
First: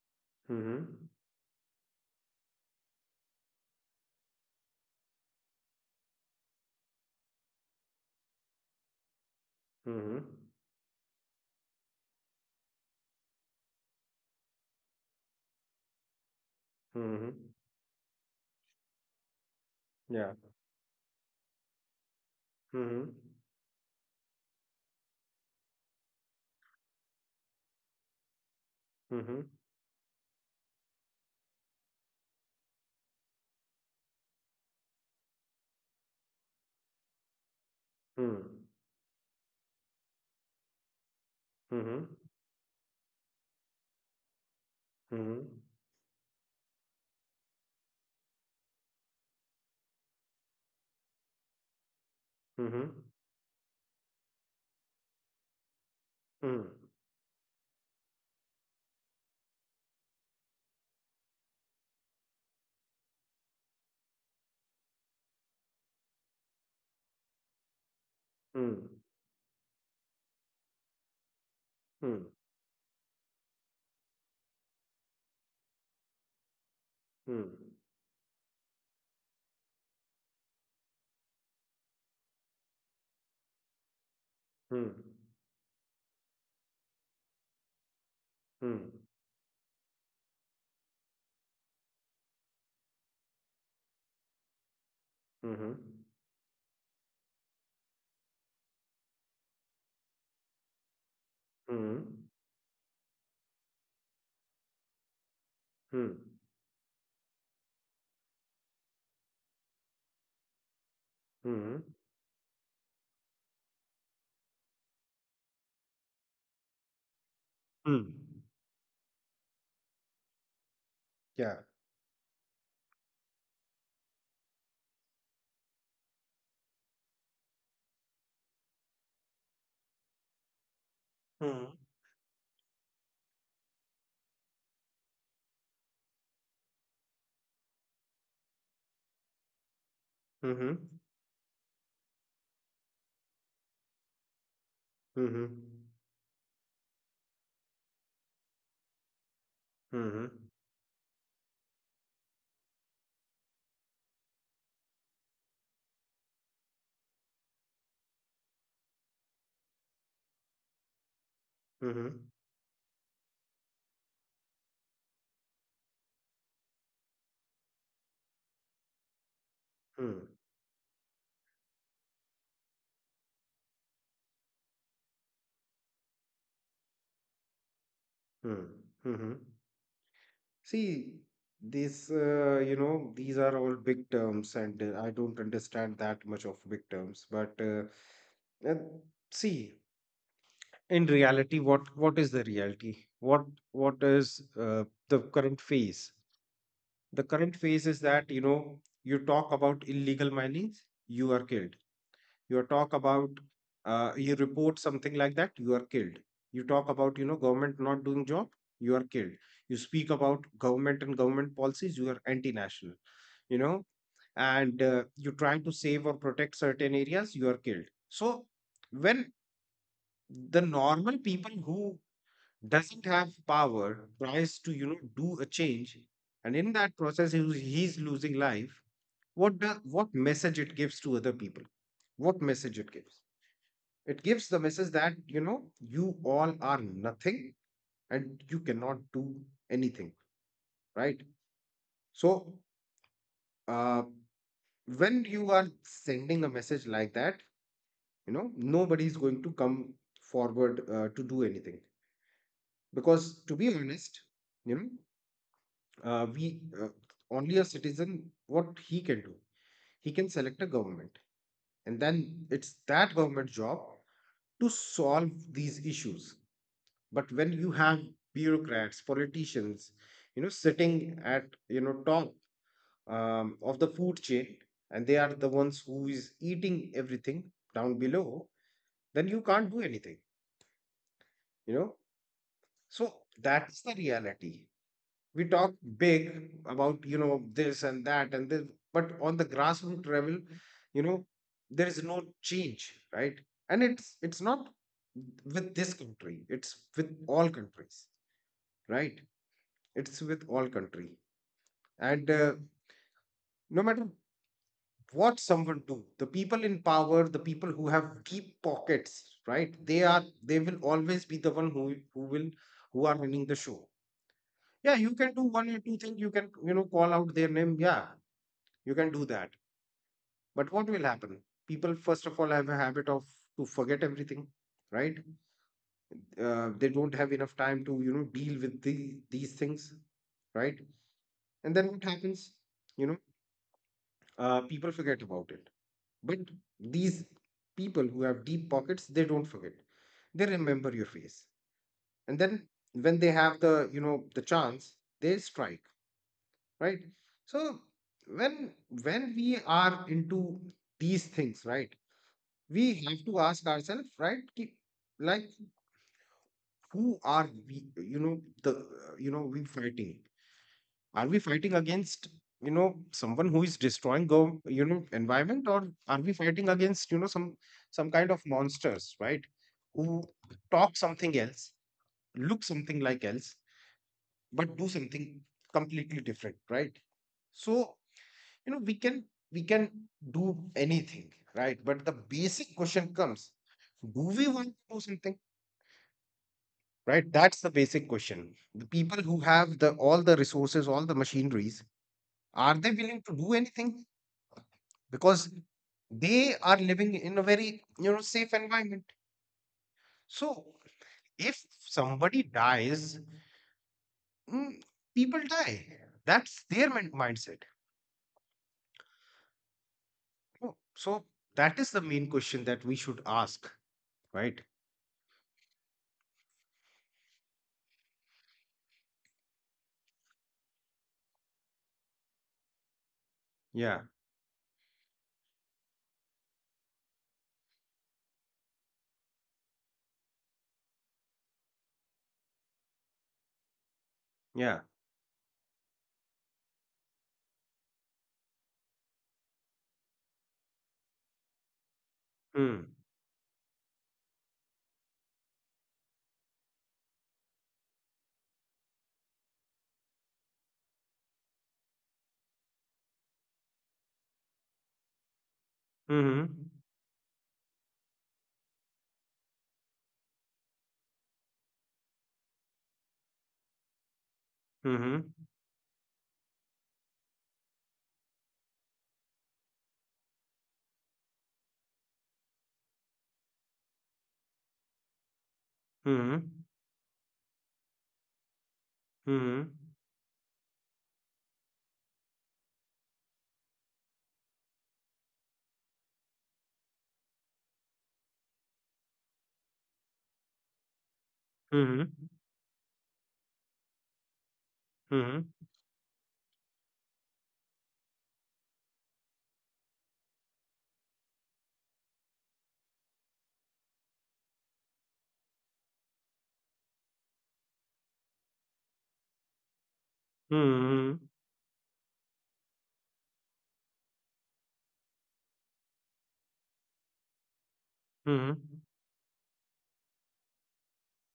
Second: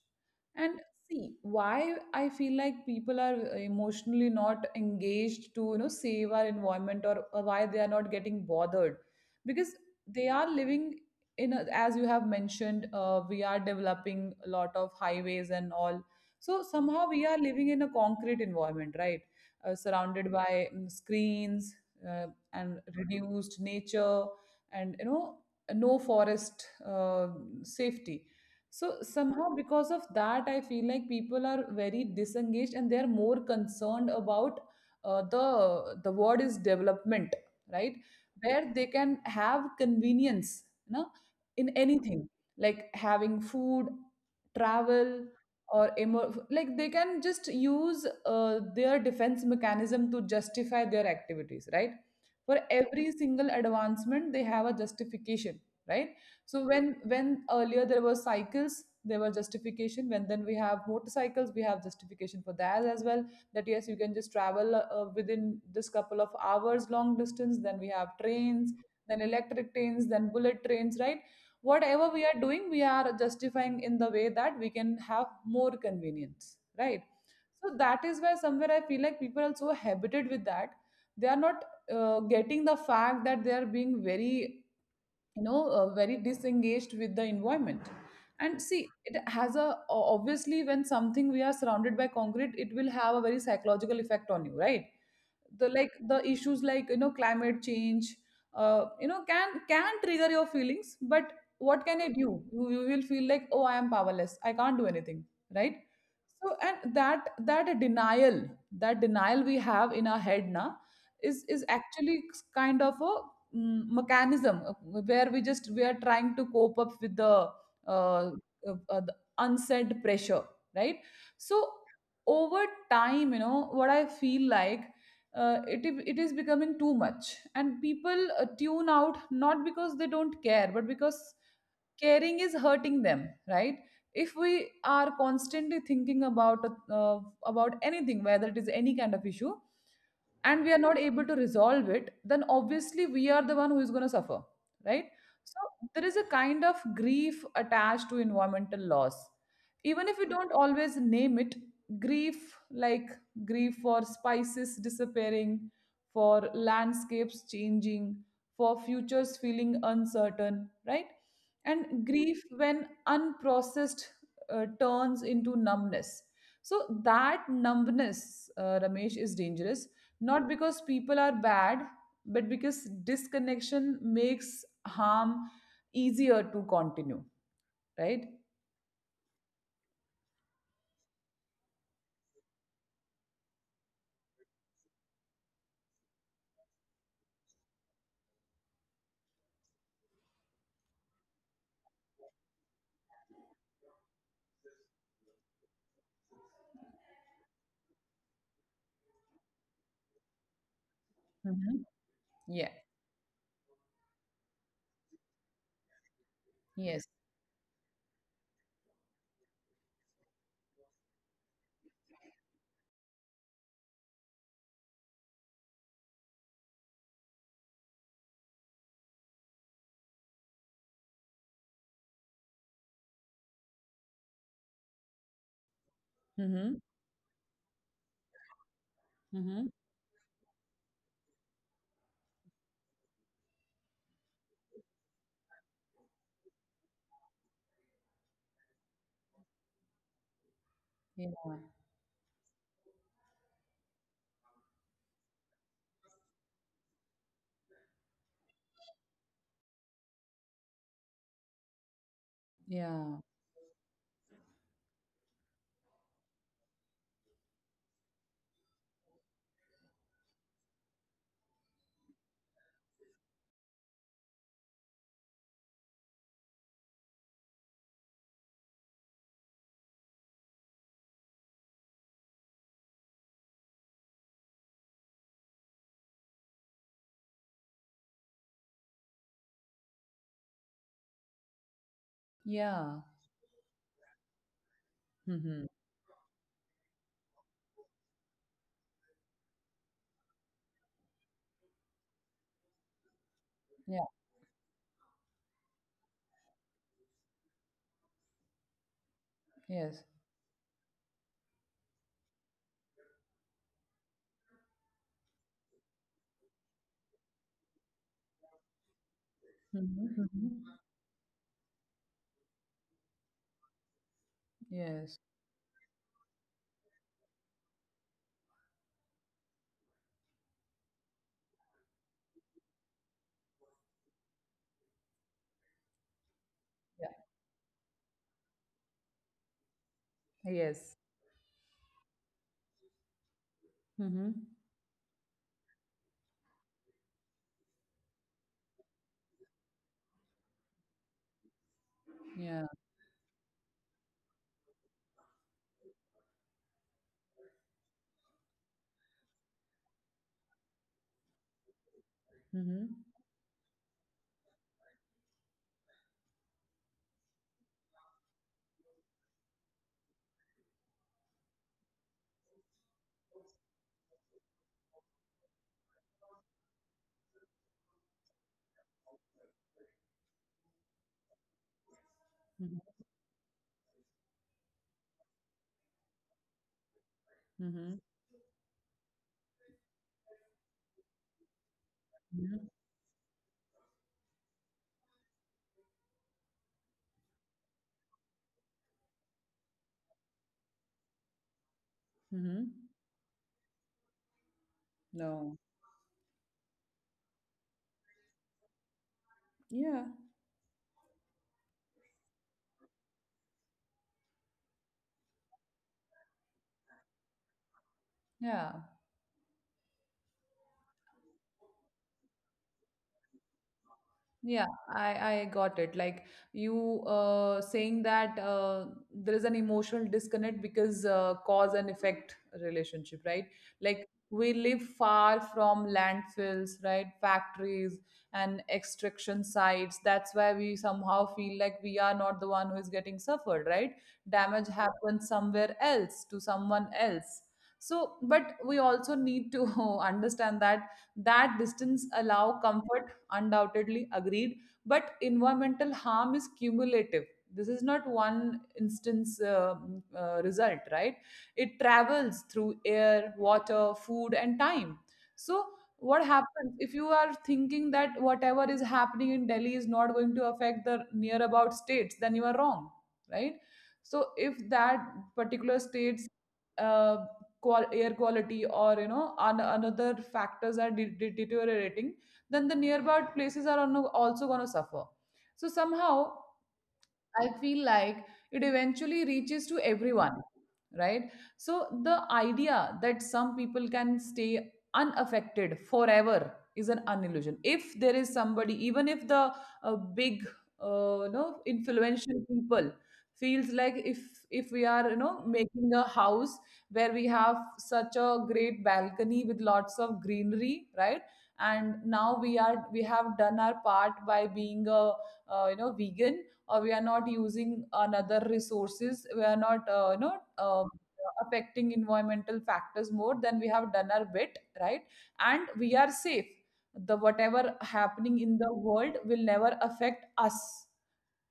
A: And see why I feel like people are emotionally not engaged to you know save our environment, or why they are not getting bothered, because they are living in a, as you have mentioned, we are developing a lot of highways and all, so somehow we are
B: Hmm.
A: living in a concrete environment, right?
B: Yeah.
A: Surrounded by screens, uh, and
B: Hmm.
A: reduced nature, and you know no forest safety. So
B: Hmm.
A: somehow because of that, I feel like people are very disengaged and they're more concerned about, the word is, development, right?
B: Hmm.
A: Where they can have convenience, you know, in
B: Hmm.
A: anything, like having food, travel,
B: Hmm.
A: or like they can just use their defense mechanism to justify their activities, right? For
B: Hmm. Hmm.
A: every single advancement, they have a justification, right? So when earlier there were cycles, there were justification; when then we have motorcycles, we have justification for that as well, that yes, you can just travel within this couple of hours long distance; then we have trains,
B: Hmm. Hmm.
A: then electric trains, then bullet trains, right? Whatever we are doing, we are justifying in the way that we can have more convenience, right? So
B: Hmm.
A: that is where somewhere I feel like people are so habited with that, they are not getting the fact that they are being very,
B: Hmm.
A: you know, very disengaged with the environment. And see,
B: Hmm.
A: it has a obviously, when something we are surrounded by concrete, it will have a very psychological effect on you, right? The, like
B: Hmm.
A: the issues like you know climate change, you know can trigger your feelings, but what can I do,
B: Hmm.
A: you will feel like oh, I am powerless, I can't do anything, right?
B: Hmm.
A: So and that denial, that denial we have in our head now is
B: Mhm.
A: actually kind of a mechanism, where we are trying to cope up with uh,
B: Mhm.
A: the unsaid pressure, right?
B: Yeah.
A: So over time, you know, what I feel like, it is becoming too much and people tune out not because they don't care but because
B: Mhm.
A: caring is hurting them, right? If we are constantly thinking about, uh, about anything, whether it is any kind of issue, and we are not
B: Mhm.
A: able to resolve it, then obviously we are the one who is going to suffer, right? So
B: Mhm.
A: there is a kind of grief attached to environmental loss, even if we don't
B: Mhm.
A: always name it. Grief like grief for spices disappearing, for landscapes changing, for futures feeling uncertain, right? And
B: Mhm.
A: grief, when unprocessed, turns into numbness. So that numbness, Ramesh, is dangerous,
B: Mhm.
A: not because people are bad, but because disconnection makes harm easier to continue, right?
B: Mhm. Mhm. See, these, these are all big terms, and I don't understand that much of big terms. But uh, see, in reality, what is the reality? What what is, the current phase? The current phase is that, you know, you talk about illegal mining, you are
A: Hmm.
B: killed.
A: Yeah.
B: You talk about, you report something like that, you are killed. You talk
A: Yes.
B: about, government not doing job, you are killed. You speak about government and government policies, you are anti-national, you know. And, you try to save or protect certain areas, you are killed. So when the normal people who doesn't have power tries to, do a change, and
A: Hmm.
B: in that process he's losing life,
A: Hmm.
B: what the, what message it gives to other people? What message it gives? It gives the message that, you know, you all are nothing, and you cannot do anything, right?
A: Yeah.
B: So, uh, when you are sending a message like that, you know, nobody is going to come forward to do anything.
A: Yeah.
B: Because to be honest, you know, we only a citizen, what he can do, he can select a government. And then it's that government job to solve these issues. But when you have bureaucrats politicians, sitting at, top, of the food chain, and they are the ones who is eating everything down below, then you can't do anything, you know.
A: Yeah.
B: So that's the reality. We
A: Hmm.
B: talk big about, this and that and this, but on the grassroots level, you know, there is no change, right. And
A: Yeah.
B: it's not with this country, it's with all countries, right.
A: Yes.
B: It's with all country. And, no matter what someone do, the people in power, the people who have deep pockets, right?
A: Hmm.
B: They
A: Hmm.
B: will always be the one who are running the show. Yeah,
A: Yes.
B: you can do one or two things. You can, you know, call out their name. Yeah, you can do that. But what will happen? People first of all have a habit of to forget everything, right? They
A: Yeah.
B: don't have enough time to, you know, deal with these things,
A: Yes.
B: right? And then what happens? You know,
A: Hmm.
B: people forget about it. But these people who have deep pockets, they don't forget. They remember your face. And
A: Yeah.
B: then when they have the, you know, the chance, they strike, right? So when when we are into these things, right?
A: Hmm.
B: We have to ask ourselves, right? Like who are we, we fighting? Are we fighting against, you know, someone who is destroying the, you know, environment? Or are we fighting against, you know, some kind of monsters, right? Who talk something else, look
A: Hmm.
B: something like else, but do something completely different, right?
A: Hmm.
B: So, you know, we can do anything, right? But the
A: Hmm.
B: basic question comes: do we want to do something, right? That's the basic question. The people who have the all the resources, all the machineries,
A: Hmm.
B: are they willing to do anything?
A: No.
B: Because they are living in a very, you know, safe environment.
A: Yeah.
B: So if somebody dies, mm, people die, that's their mindset.
A: Yeah.
B: Oh, so that is the main question that we should ask,
A: Yeah,
B: right.
A: I got it. Like you, saying that there is an emotional disconnect because, cause and effect relationship, right?
B: Yeah.
A: Like we live far from landfills, right? Factories and extraction sites. That's why we somehow feel like we are not the one who is getting suffered, right? Damage
B: Yeah.
A: happens somewhere else to someone else. So, but we also need to understand that that distance allow
B: Mm.
A: comfort, undoubtedly agreed, but environmental harm is cumulative; this is not one instance result, right? It travels through air, water, food and time. So what
B: Hmm.
A: happens if you are thinking that whatever is happening in Delhi is not going to affect the near about states, then you are wrong, right? So if that
B: Hmm.
A: particular states uh, air quality or you know another factors are deteriorating, then the nearby places are also going to suffer. So somehow
B: Hmm.
A: I feel like it eventually reaches to
B: Hmm.
A: everyone, right? So the idea that some people can stay unaffected forever is an unillusion. If there is somebody, even if the big, you know,
B: Hmm. Hmm.
A: influential people feels like, if we are, you know,
B: Hmm.
A: making a house where we have such a great balcony with lots of greenery, right, and now we have done our part by being a, you know, vegan, or we are not using another resources, we are not, you know,
B: Hmm.
A: affecting environmental factors more than, we have done our bit, right, and we are safe, the whatever happening in the
B: Hmm.
A: world will never affect us —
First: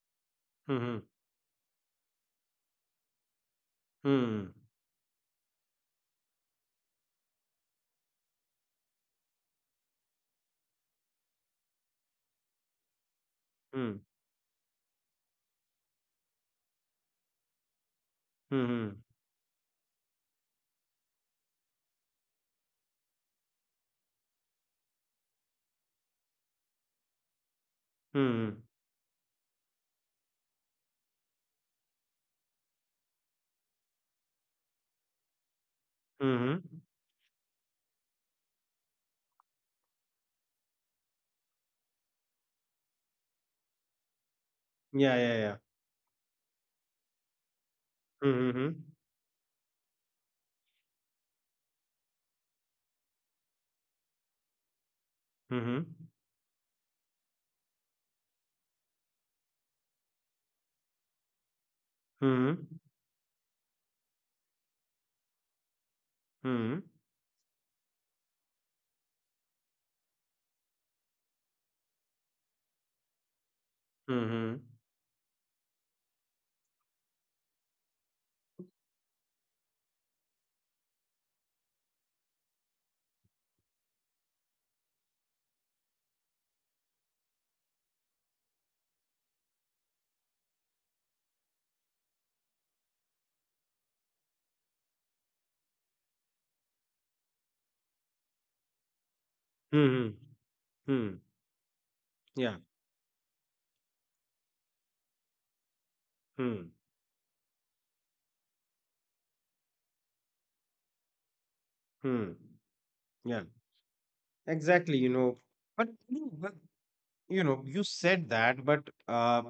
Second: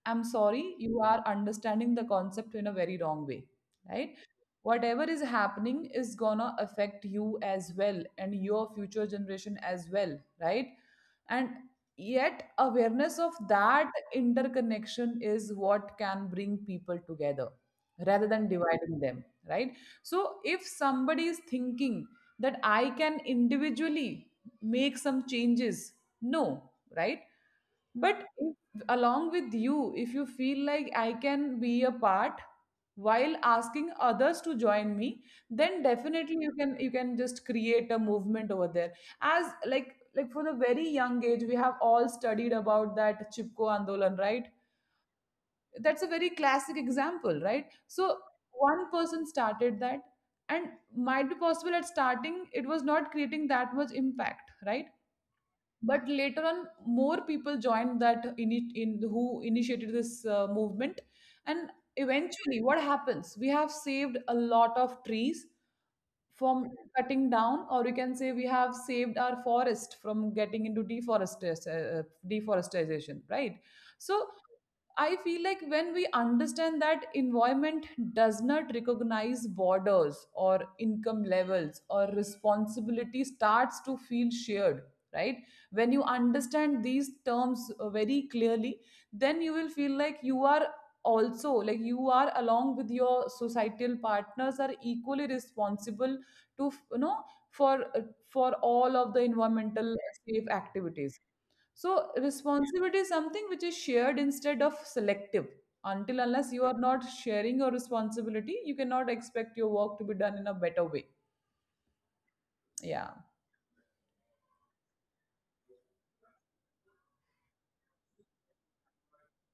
A: I'm sorry, you
B: Hmm.
A: are understanding the concept in a very wrong way, right? Whatever is happening is gonna affect you as well and your future generation as well, right? And yet, awareness of that
B: Hmm.
A: interconnection is what can bring people together rather than
B: Hmm.
A: dividing them, right? So, if somebody is thinking that I can individually make some changes, no, right? But
B: Hmm.
A: if, along with you, if you feel like I can be a part while asking others to join me, then definitely
B: Hmm.
A: you can just create a movement over there. As like for the very young age, we have all studied about that Chipko Andolan, right?
B: Yeah. Yeah. Yeah.
A: That's a very classic example, right? So
B: Hmm. Hmm.
A: one person started that, and might be possible at starting it was not creating that much impact, right?
B: Hmm.
A: But later on more people joined that, in who initiated this movement, and eventually
B: Hmm.
A: what happens, we have saved a lot of trees from
B: Hmm.
A: cutting down, or you can say we have saved our forest from getting into deforestation, deforestation, right? So
B: Hmm. Hmm.
A: I feel like, when we understand that environment does not recognize borders or income levels, or responsibility starts to feel shared, right? When you understand these terms very clearly, then you will feel like you are also, like you are along with your societal partners, are equally responsible to you know, for, uh, for all of the environmental
B: Hmm.
A: safe activities.
B: Hmm.
A: So
B: Yeah.
A: responsibility is something which is shared instead of selective. Until unless you
B: Hmm.
A: are not sharing your responsibility, you cannot expect your work to be done in a better way.
B: Hmm.
A: Yeah.
B: Yeah. Exactly. You know, but you know, but, you know, you said that, but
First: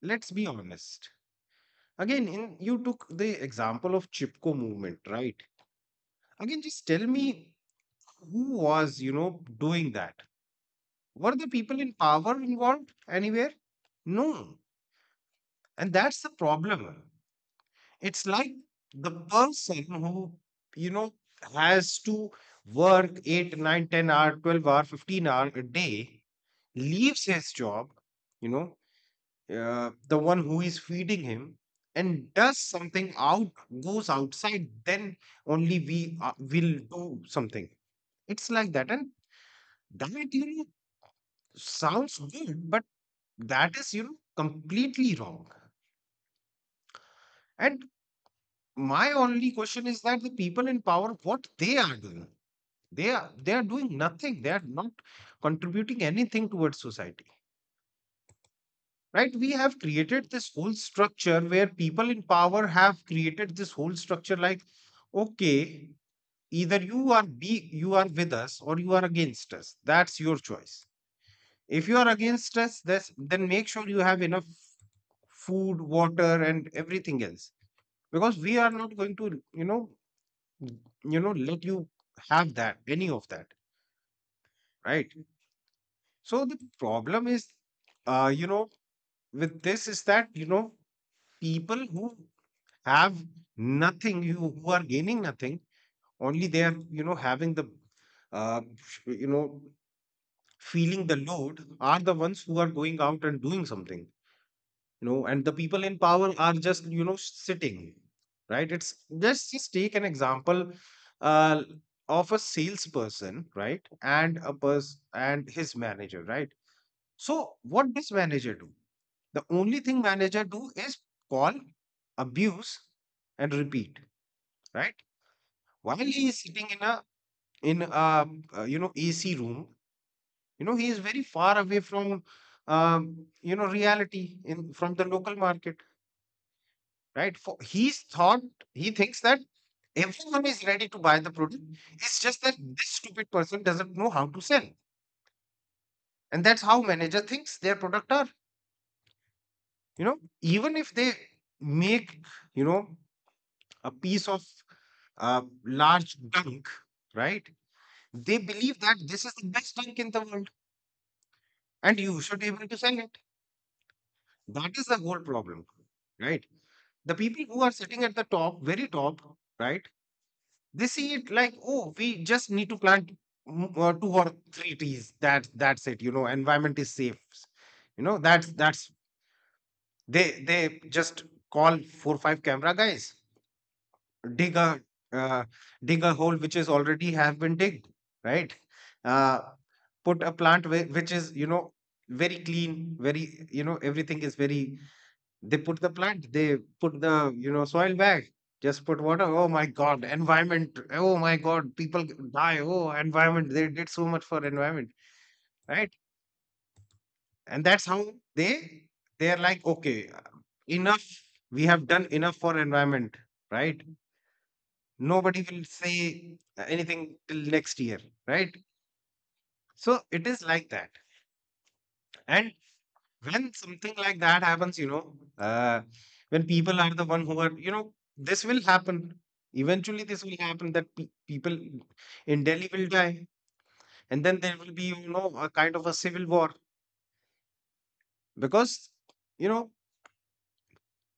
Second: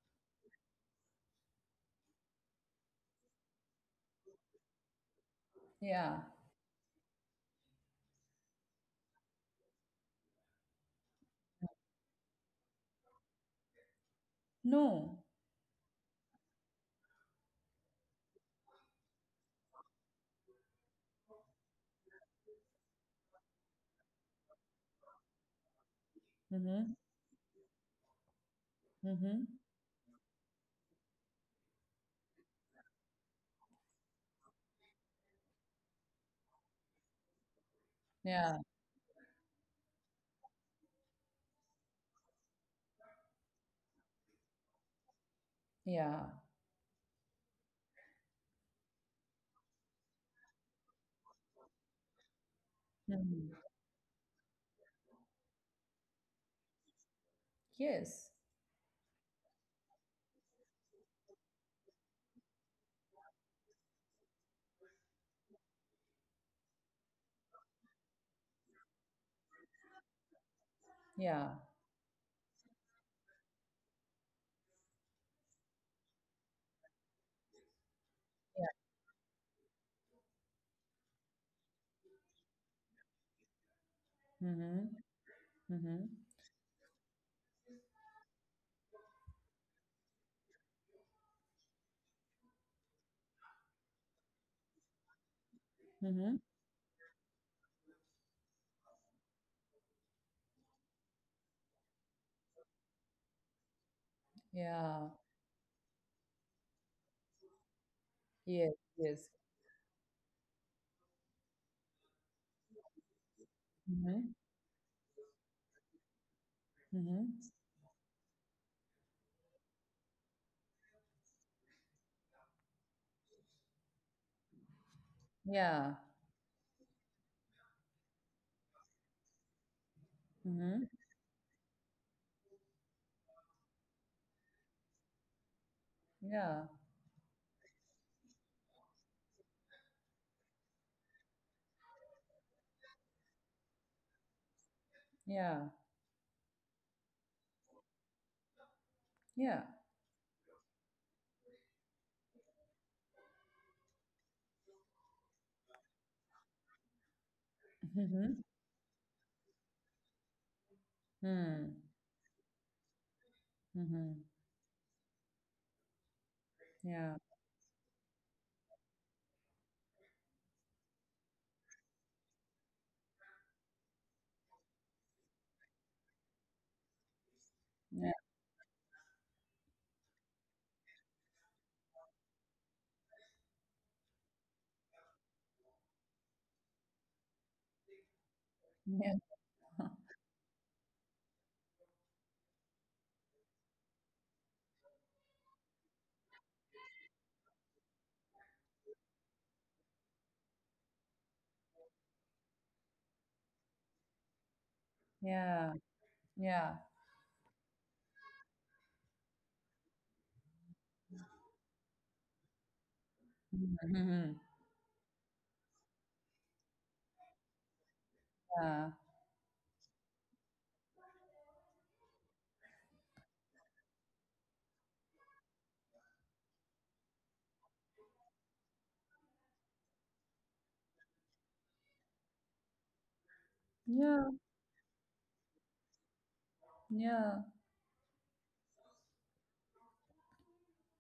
B: let's be honest. Again, in you took the example of Chipko movement, right?
A: Yeah.
B: Again, just tell me who was, you know, doing that. Were the people in power involved anywhere? No,
A: No.
B: and that's the problem. It's like the person who, you know, has to work 8, 9, 10 hour, 12 hour, 15 hour a day,
A: Mm-hmm.
B: leaves his job, you know,
A: Mm-hmm.
B: the one who is feeding him and does something out, goes outside, then only we, will do something. It's
A: Yeah.
B: like that. And that, sounds good, but that is, completely wrong.
A: Yeah.
B: And my only question is that the people in power, what they are doing. They are
A: Hmm.
B: doing nothing. They are not contributing anything towards society,
A: Yes.
B: right? We have created this whole structure where people in power have created this whole structure like, okay, either you are with us or you are against us. That's your choice.
A: Yeah.
B: If you are against us this, then make sure you have enough food, water and everything else, because we are
A: Yeah.
B: not going to let you have that, any of that,
A: Mm-hmm.
B: right?
A: Mm-hmm.
B: So the problem is, uh, you know, with this is that, people who have nothing, who are gaining nothing,
A: Mm-hmm.
B: only they are, having uh, you know, feeling the load, are the ones who are going out and doing something,
A: Yeah.
B: and the people in power are just, sitting, right?
A: Yes.
B: It's
A: Yes.
B: just take an example, uh, of a salesperson, right?
A: Mm-hmm.
B: And a person and his manager, right?
A: Mm-hmm.
B: So what does manager do? The only thing manager do is call, abuse and repeat, right?
A: Yeah.
B: While he is sitting in a ac room. You know,
A: Mm-hmm.
B: he is very far away from um, reality in from the local market,
A: Yeah.
B: right? for he's thought He thinks that everyone is ready to buy the product. It's just that this stupid person doesn't know how to sell.
A: Yeah,
B: And that's how manager thinks their product are.
A: yeah.
B: You know, even if they make, you know a piece of large dunk, right? They
A: Mhm.
B: believe that this is the best dunk in the world
A: Mm.
B: and you should be able to sell it.
A: Mhm.
B: That is the whole problem, right? The
A: Yeah.
B: people who are sitting at the top, very top, right? They see it like, oh, we just need to plant two or three trees. That's it. You know, environment is safe. You know,
A: Yeah.
B: that's they just call 4 5 camera guys, dig a uh, dig a hole which is already have been digged, right?
A: Yeah.
B: uh, Put a plant which is, you know, very clean, very, you know, everything is very. They put the plant, they put the, you know, soil back, just put water. Oh my god, environment. Oh my god, people die. Oh, environment, they did so much for environment,
A: Yeah.
B: right?
A: Yeah.
B: And that's how they, they're like, okay, enough, we have done enough for environment, right?
A: Mhm.
B: Nobody will say anything till next year, right?
A: Yeah.
B: So it is like that. And when something like that happens, when people are the one who are, you know, this will happen. Eventually, this will happen that people in Delhi will die, and then
A: Yeah.
B: there will be, a kind of a civil war
A: Yeah.
B: because, you know,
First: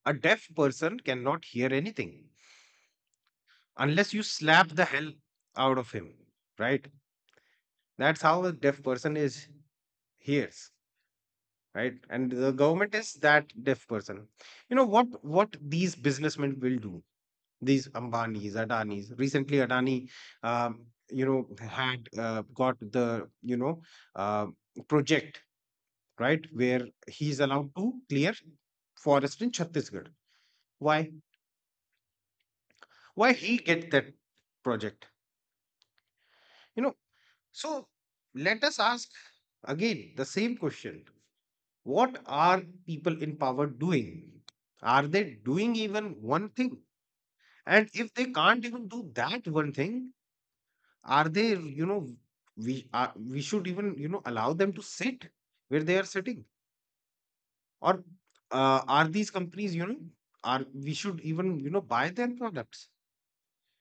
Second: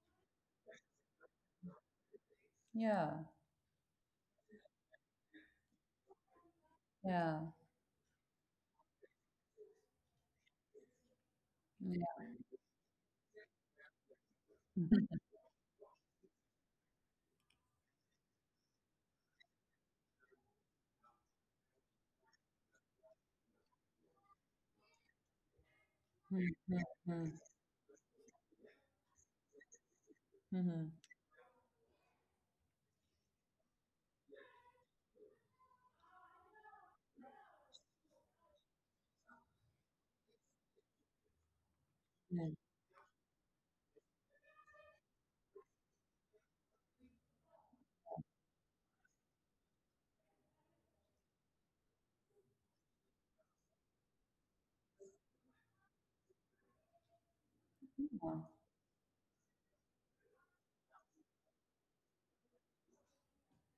B: a deaf person cannot hear anything
A: Yeah.
B: unless you slap the hell out of him, right?
A: Yeah.
B: That's how a deaf person is hears, right?
A: Yeah.
B: And the government is that deaf person. You know what these businessmen will do. These ambanis, adanis. Recently Adani, um, you know, had got the, you know, uh, project, right,
A: Mhm.
B: where
A: Mhm.
B: he's allowed to clear forest in Chhattisgarh.
A: Mhm.
B: Why? Why he get that project, you know? So let us ask again the same question. What
A: Mhm.
B: are people in power doing? Are they doing even one thing? And if they can't even do that one thing, are they, we should even, allow them to sit where they are sitting? Or
A: Yeah.
B: are these companies, you know, are we should even, buy their products,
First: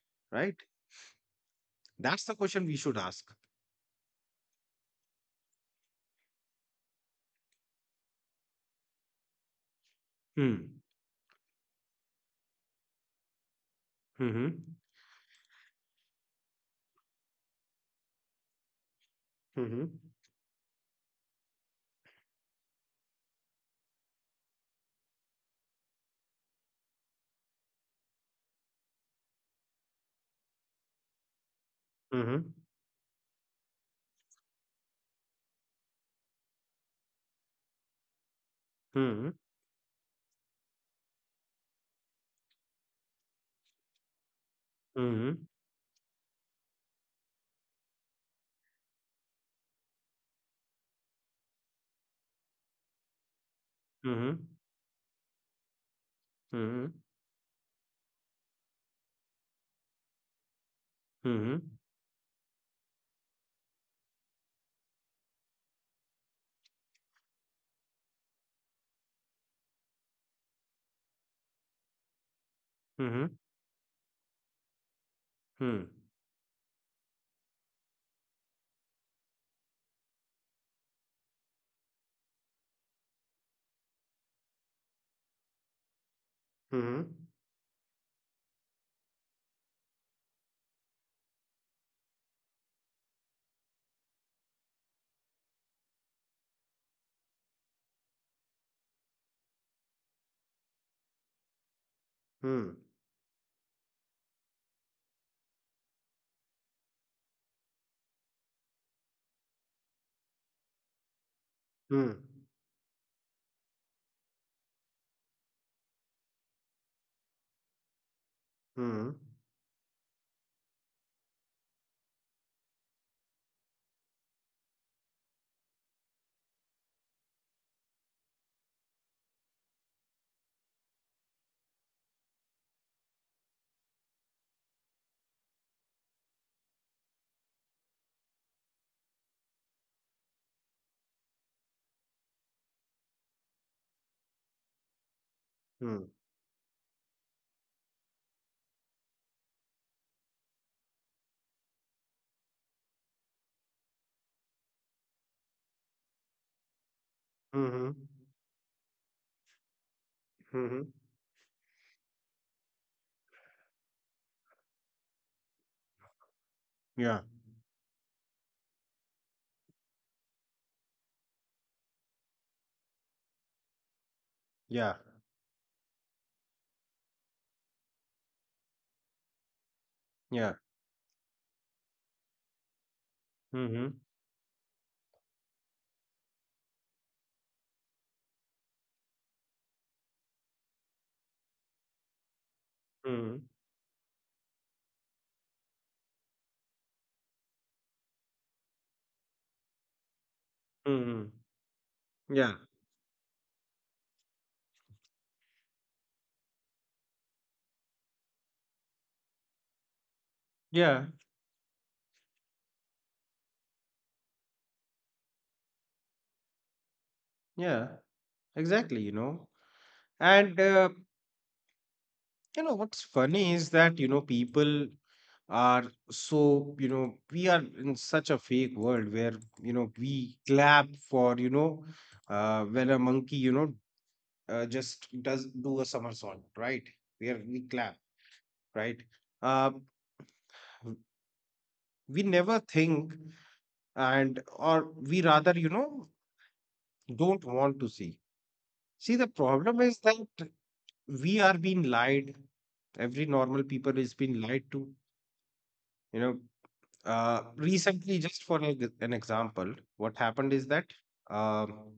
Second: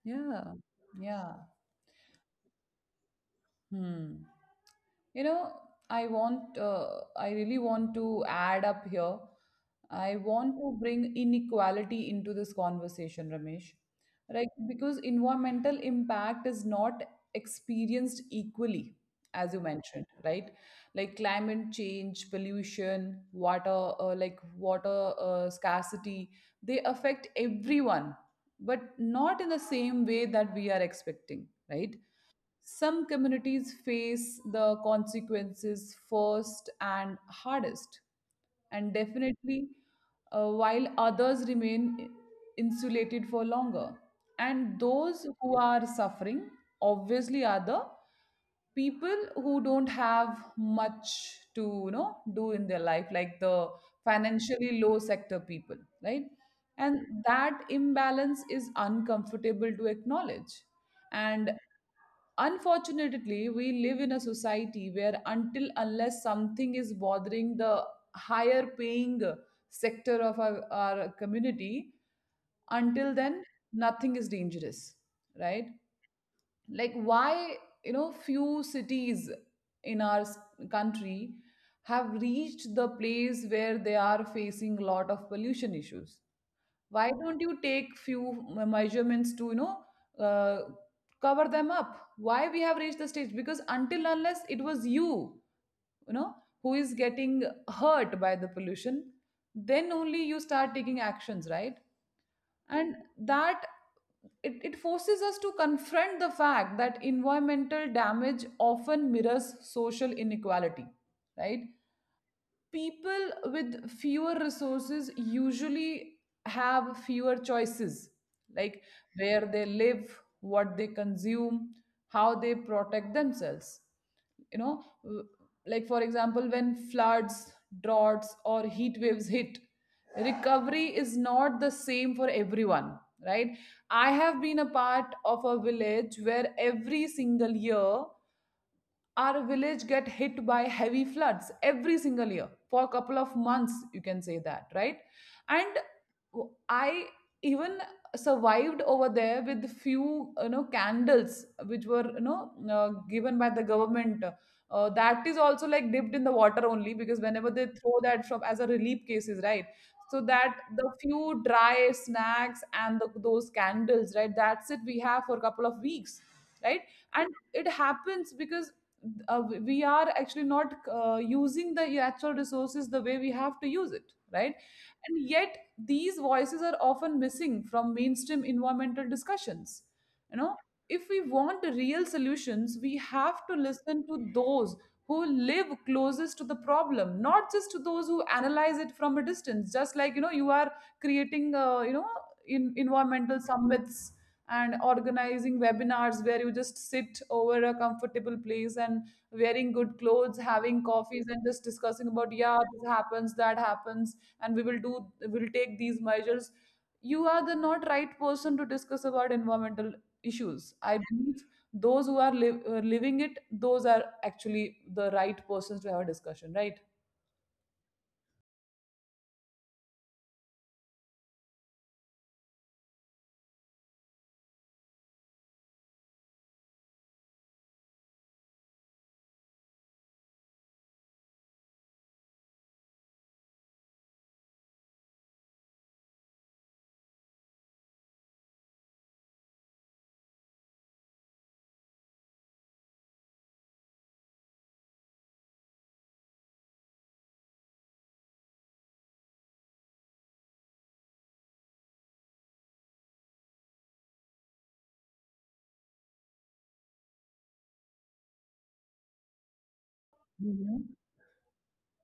A: Yeah.
B: right?
A: Yeah.
B: That's the question we should ask.
A: Hmm. You know, I want, uh, I really want to add up here. I want to
B: Hmm.
A: bring inequality into this conversation, Ramesh. Right?
B: Hmm.
A: Because environmental impact is not experienced equally, as you
B: Hmm.
A: mentioned, right? Like climate change, pollution, water, like water scarcity, they affect everyone, but not in the same way that we are expecting, right?
B: Hmm.
A: Some communities face the consequences first and hardest, and
B: Hmm. Hmm.
A: definitely, while others remain insulated for longer. And those
B: Hmm.
A: who are suffering obviously are the people who don't have much to you know do in their life, like the
B: Hmm.
A: financially low sector people, right?
B: Hmm.
A: And that imbalance is uncomfortable to acknowledge, and
B: Hmm. Hmm.
A: unfortunately we live in a society where until unless something is bothering the higher paying sector of our community, until
B: Hmm.
A: then nothing is dangerous, right? Like why, you know, few cities in our country have reached the place where they are facing a lot of pollution issues. Why
B: Hmm.
A: don't you take few measurements to, you know, uh, cover them up? Why we have reached the stage, because until unless it was you, you know, who is getting hurt by the pollution, then only you start taking actions, right?
B: Hmm.
A: And that, it forces us to confront the fact that environmental damage often mirrors social inequality, right? People with fewer resources usually have fewer choices, like
B: Hmm.
A: where they live, what they consume, how they protect themselves, you know, like for example, when floods, droughts or heat waves hit, recovery is not the same for everyone, right? I have been a part of a village where every single year our village get hit by heavy floods, every single year, for a couple of months, you can say that, right? And
B: Hmm.
A: I even survived over there with few, you know, candles which were, you know, given by the government, that is also like dipped in the water only, because whenever they throw
B: Hmm.
A: that from as a relief cases, right, so that the
B: Hmm.
A: few dry snacks and the, Those candles, right? That's it, we have for a couple of weeks, right?
B: Yeah.
A: And it happens because we are actually not using the natural resources the way we have to use it, right?
B: Yeah.
A: And yet these voices are often missing from mainstream environmental discussions, you know
B: Yeah.
A: if we want real solutions we have to
B: Mm-hmm.
A: listen to those who live closest to the problem, not just to those who analyze it from a distance, just like you know you are creating in environmental
B: Mm-hmm.
A: summits and organizing webinars where you just sit over a comfortable place and wearing good clothes, having coffees
B: Mm-hmm.
A: and just discussing about, yeah,
B: Yeah.
A: this happens, that happens, and we will do, we'll take these measures. You are the not right person to discuss about environmental issues, I
B: Yeah.
A: believe. Those who are living it, those are actually the right persons to have a discussion, right?
B: Yeah. Exactly, you know. And you know what's funny is that, you know, people are so, you know, we are in such a fake world where, you know, we clap for, when a monkey, just does do a somersault, right? We clap, right? Uh, we never think, and or we rather, you know, don't want to see. See, the problem is that we are being lied. Every normal people is being lied to. You know, recently, just for an an example, what happened is
A: Hmm.
B: that um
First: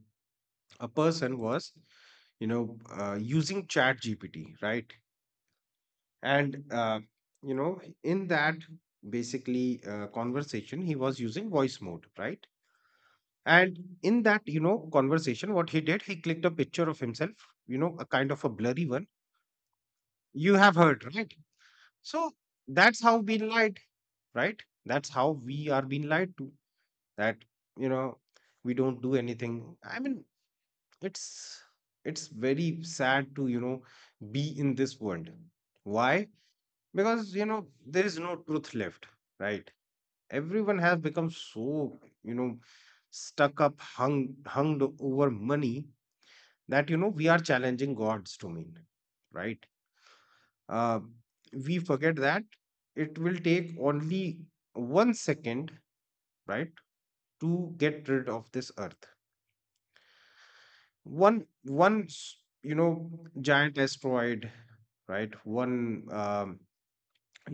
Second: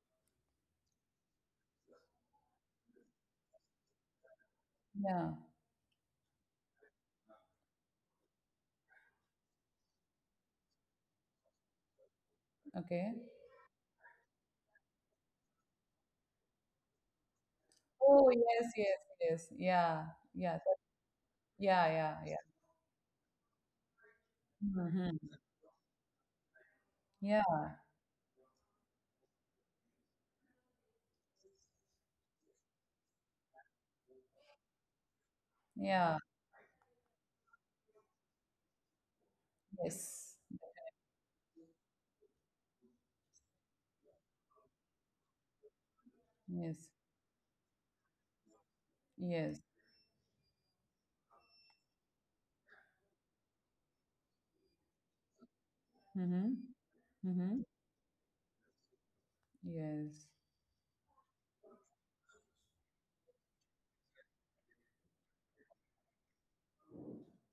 B: a person was, using Chat GPT, right?
A: Yeah.
B: And you know, in that basically conversation, he was using voice mode, right?
A: Okay.
B: And in that, conversation, what he did, he clicked a picture of himself, you know, a
A: Oh,
B: kind of a
A: yes,
B: blurry
A: yes,
B: one.
A: yes, yeah.
B: You
A: Yeah,
B: have heard, right?
A: yeah, yeah.
B: So
A: Yeah.
B: that's how being lied, right? That's
A: Mhm.
B: how we are being lied to. That,
A: Yeah,
B: you know, we don't do anything. I mean, it's it's very sad to, you know, be in this world.
A: yeah,
B: Why? Because you know there is no truth left, right?
A: yes,
B: Everyone has become so, you know, stuck up, hung over money,
A: yes,
B: that you know we are challenging gods to mean,
A: yes.
B: right? uh, we forget that it will take only 1 second,
A: Mm-hmm.
B: right,
A: Mm-hmm.
B: to get rid of this earth.
A: Yes,
B: one one s- you know, giant asteroid, right? One,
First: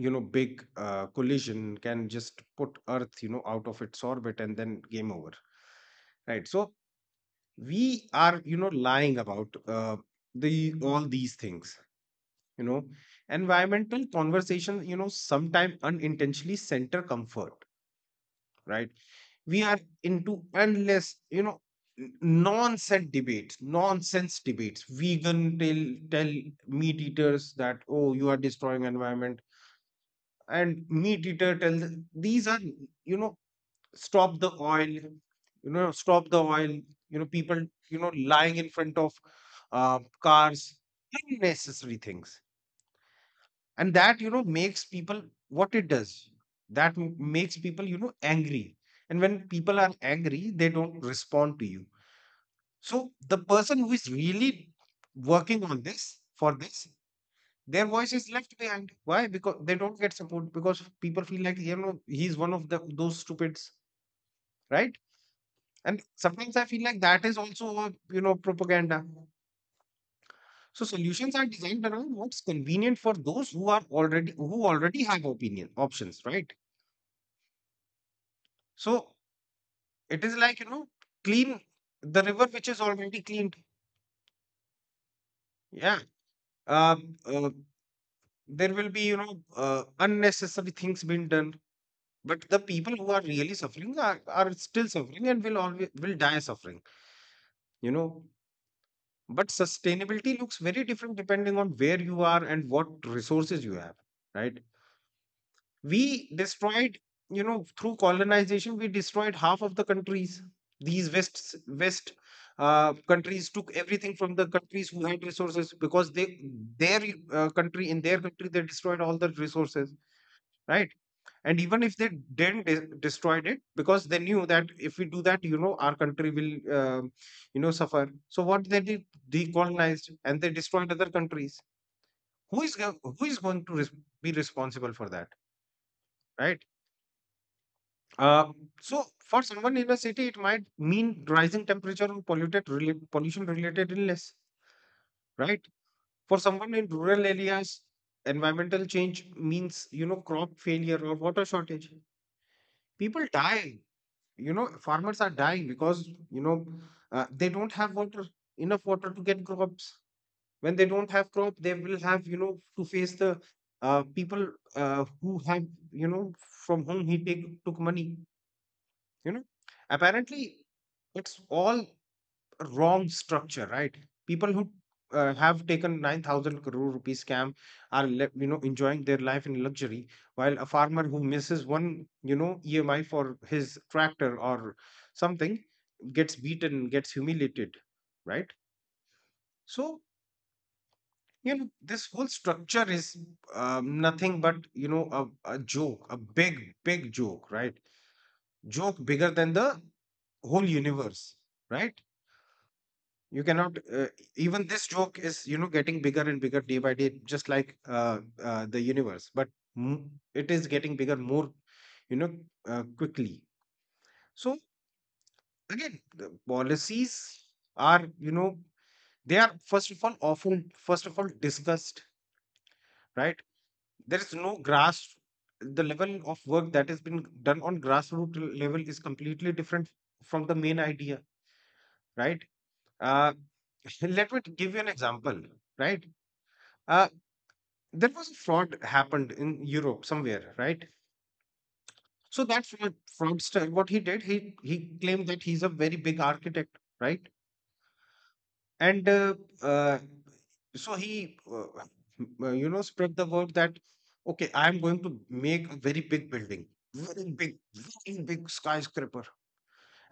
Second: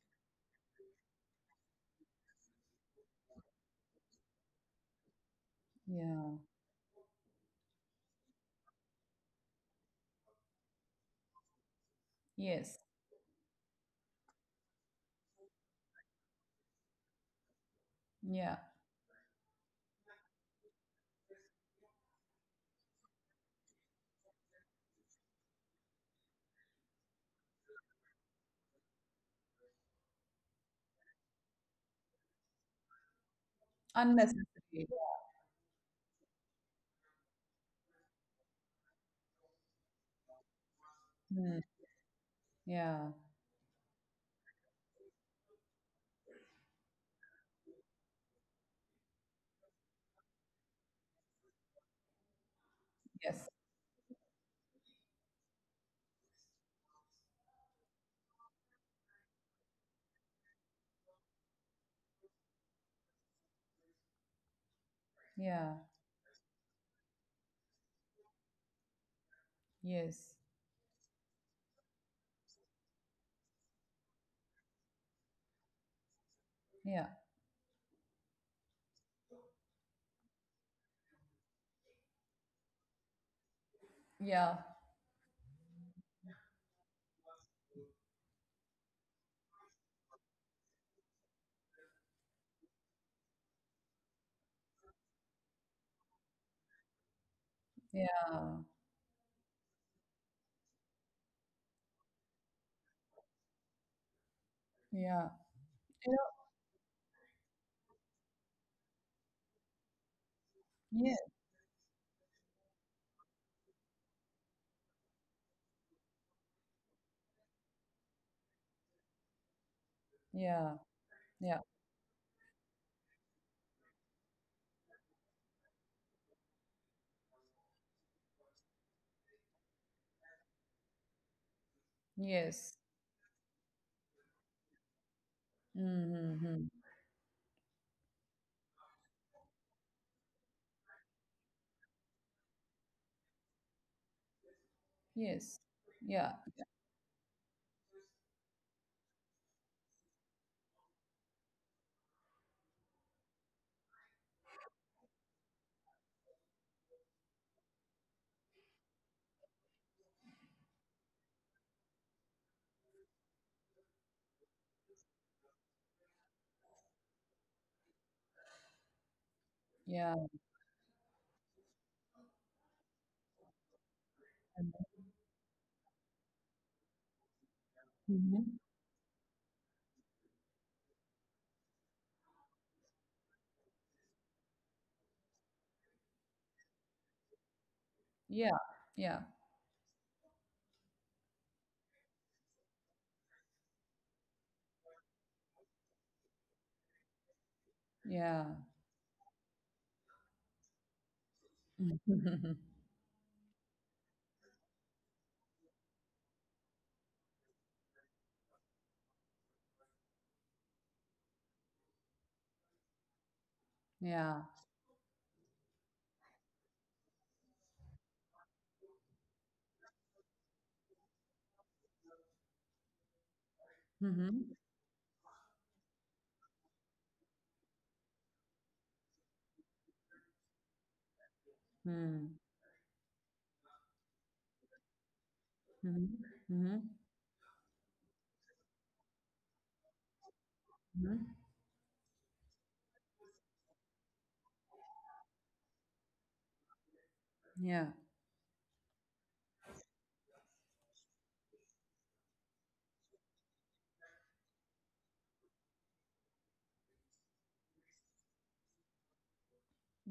B: you know, big collision can just put earth, you know, out of its orbit, and then game over,
A: yeah,
B: right? So we are, you know, lying about the all these things, you
A: yes,
B: know. Environmental conversation, you know, sometimes unintentionally center comfort,
A: yeah.
B: right? We are into endless, nonsense debates, nonsense debates. Vegan tell meat eaters that, oh, you are destroying environment, and meat eater tells these are, you know, stop the oil,
A: Unnecessary.
B: you know, stop the oil. You know, people, you know, lying in front of cars,
A: Mm,
B: unnecessary things,
A: yeah,
B: and that, you know, makes people, what it does, that makes people, you know, angry. And when people are angry they don't respond to you. So the
A: yes,
B: person who is really working on this for this, their voice is left behind. Why? Because they don't get support, because people feel like, you know, he's one of the those stupids, right?
A: yeah,
B: And sometimes I feel like that is also a, you know, propaganda.
A: yes,
B: So solutions are designed around what's convenient for those who are already, who already have opinion options, right?
A: yeah,
B: So it is like, you know, clean the river which is already cleaned.
A: yeah,
B: Yeah. Um, uh, there will be, unnecessary things being done. But the people who are really suffering are still suffering and will always will die suffering, you know.
A: yeah,
B: But sustainability looks very different depending on where you are and what resources you have, right?
A: yeah.
B: We destroyed, you know, through colonization we destroyed half of the countries. These
A: Yeah,
B: west countries took everything from the countries who had resources, because they, their country, in their country they destroyed all the resources,
A: yeah,
B: right? And
A: yeah,
B: even if they didn't destroyed it, because they knew that if we do that, you know, our country will, you know, suffer. So what they did, they colonized and they destroyed other countries. Who is
A: yes.
B: who is going to be responsible for that, right?
A: Mm-hmm.
B: Uh, so for someone in a city, it might mean rising temperature or pollution-related illness, right?
A: Yes. Yeah,
B: For someone in rural areas, environmental change means, you know, crop failure or water shortage. People die. You know, farmers are dying because, you know, they don't have water, enough water to get crops. When they don't have crop, they will have, you know, to face the people who have, you know, from whom he take took money, you know.
A: yeah.
B: Apparently, it's all wrong structure, right? People who have taken 9,000 crore rupee scam are
A: Mm-hmm.
B: you know, enjoying their life in luxury, while a farmer who misses one, you know, emi for his tractor or something, gets beaten, gets humiliated, right?
A: Yeah, yeah,
B: So, you know, this whole structure is, nothing but, you know, a joke, a big joke, right?
A: yeah.
B: Joke bigger than the whole universe, right? You cannot, even this joke is, you know, getting bigger and bigger day by day, just like, the universe, but it is getting bigger more, you know, quickly.
A: Yeah.
B: So again, the policies are, you know, they are first of all often first of all discussed, right? There is no
A: Mm-hmm.
B: grass, the level of work that has been done on grassroots level is completely different from the main idea,
A: Mm.
B: right? uh, let me give you an example, right?
A: Mhm. Mhm.
B: uh, There was a fraud happened in Europe somewhere, right?
A: Mhm.
B: So that fraud, fraudster, what he did, he claimed that he's a very big architect, right?
A: Yeah.
B: And uh, so he, spread the word that okay, I'm going to make a very big building, very big, very big skyscraper.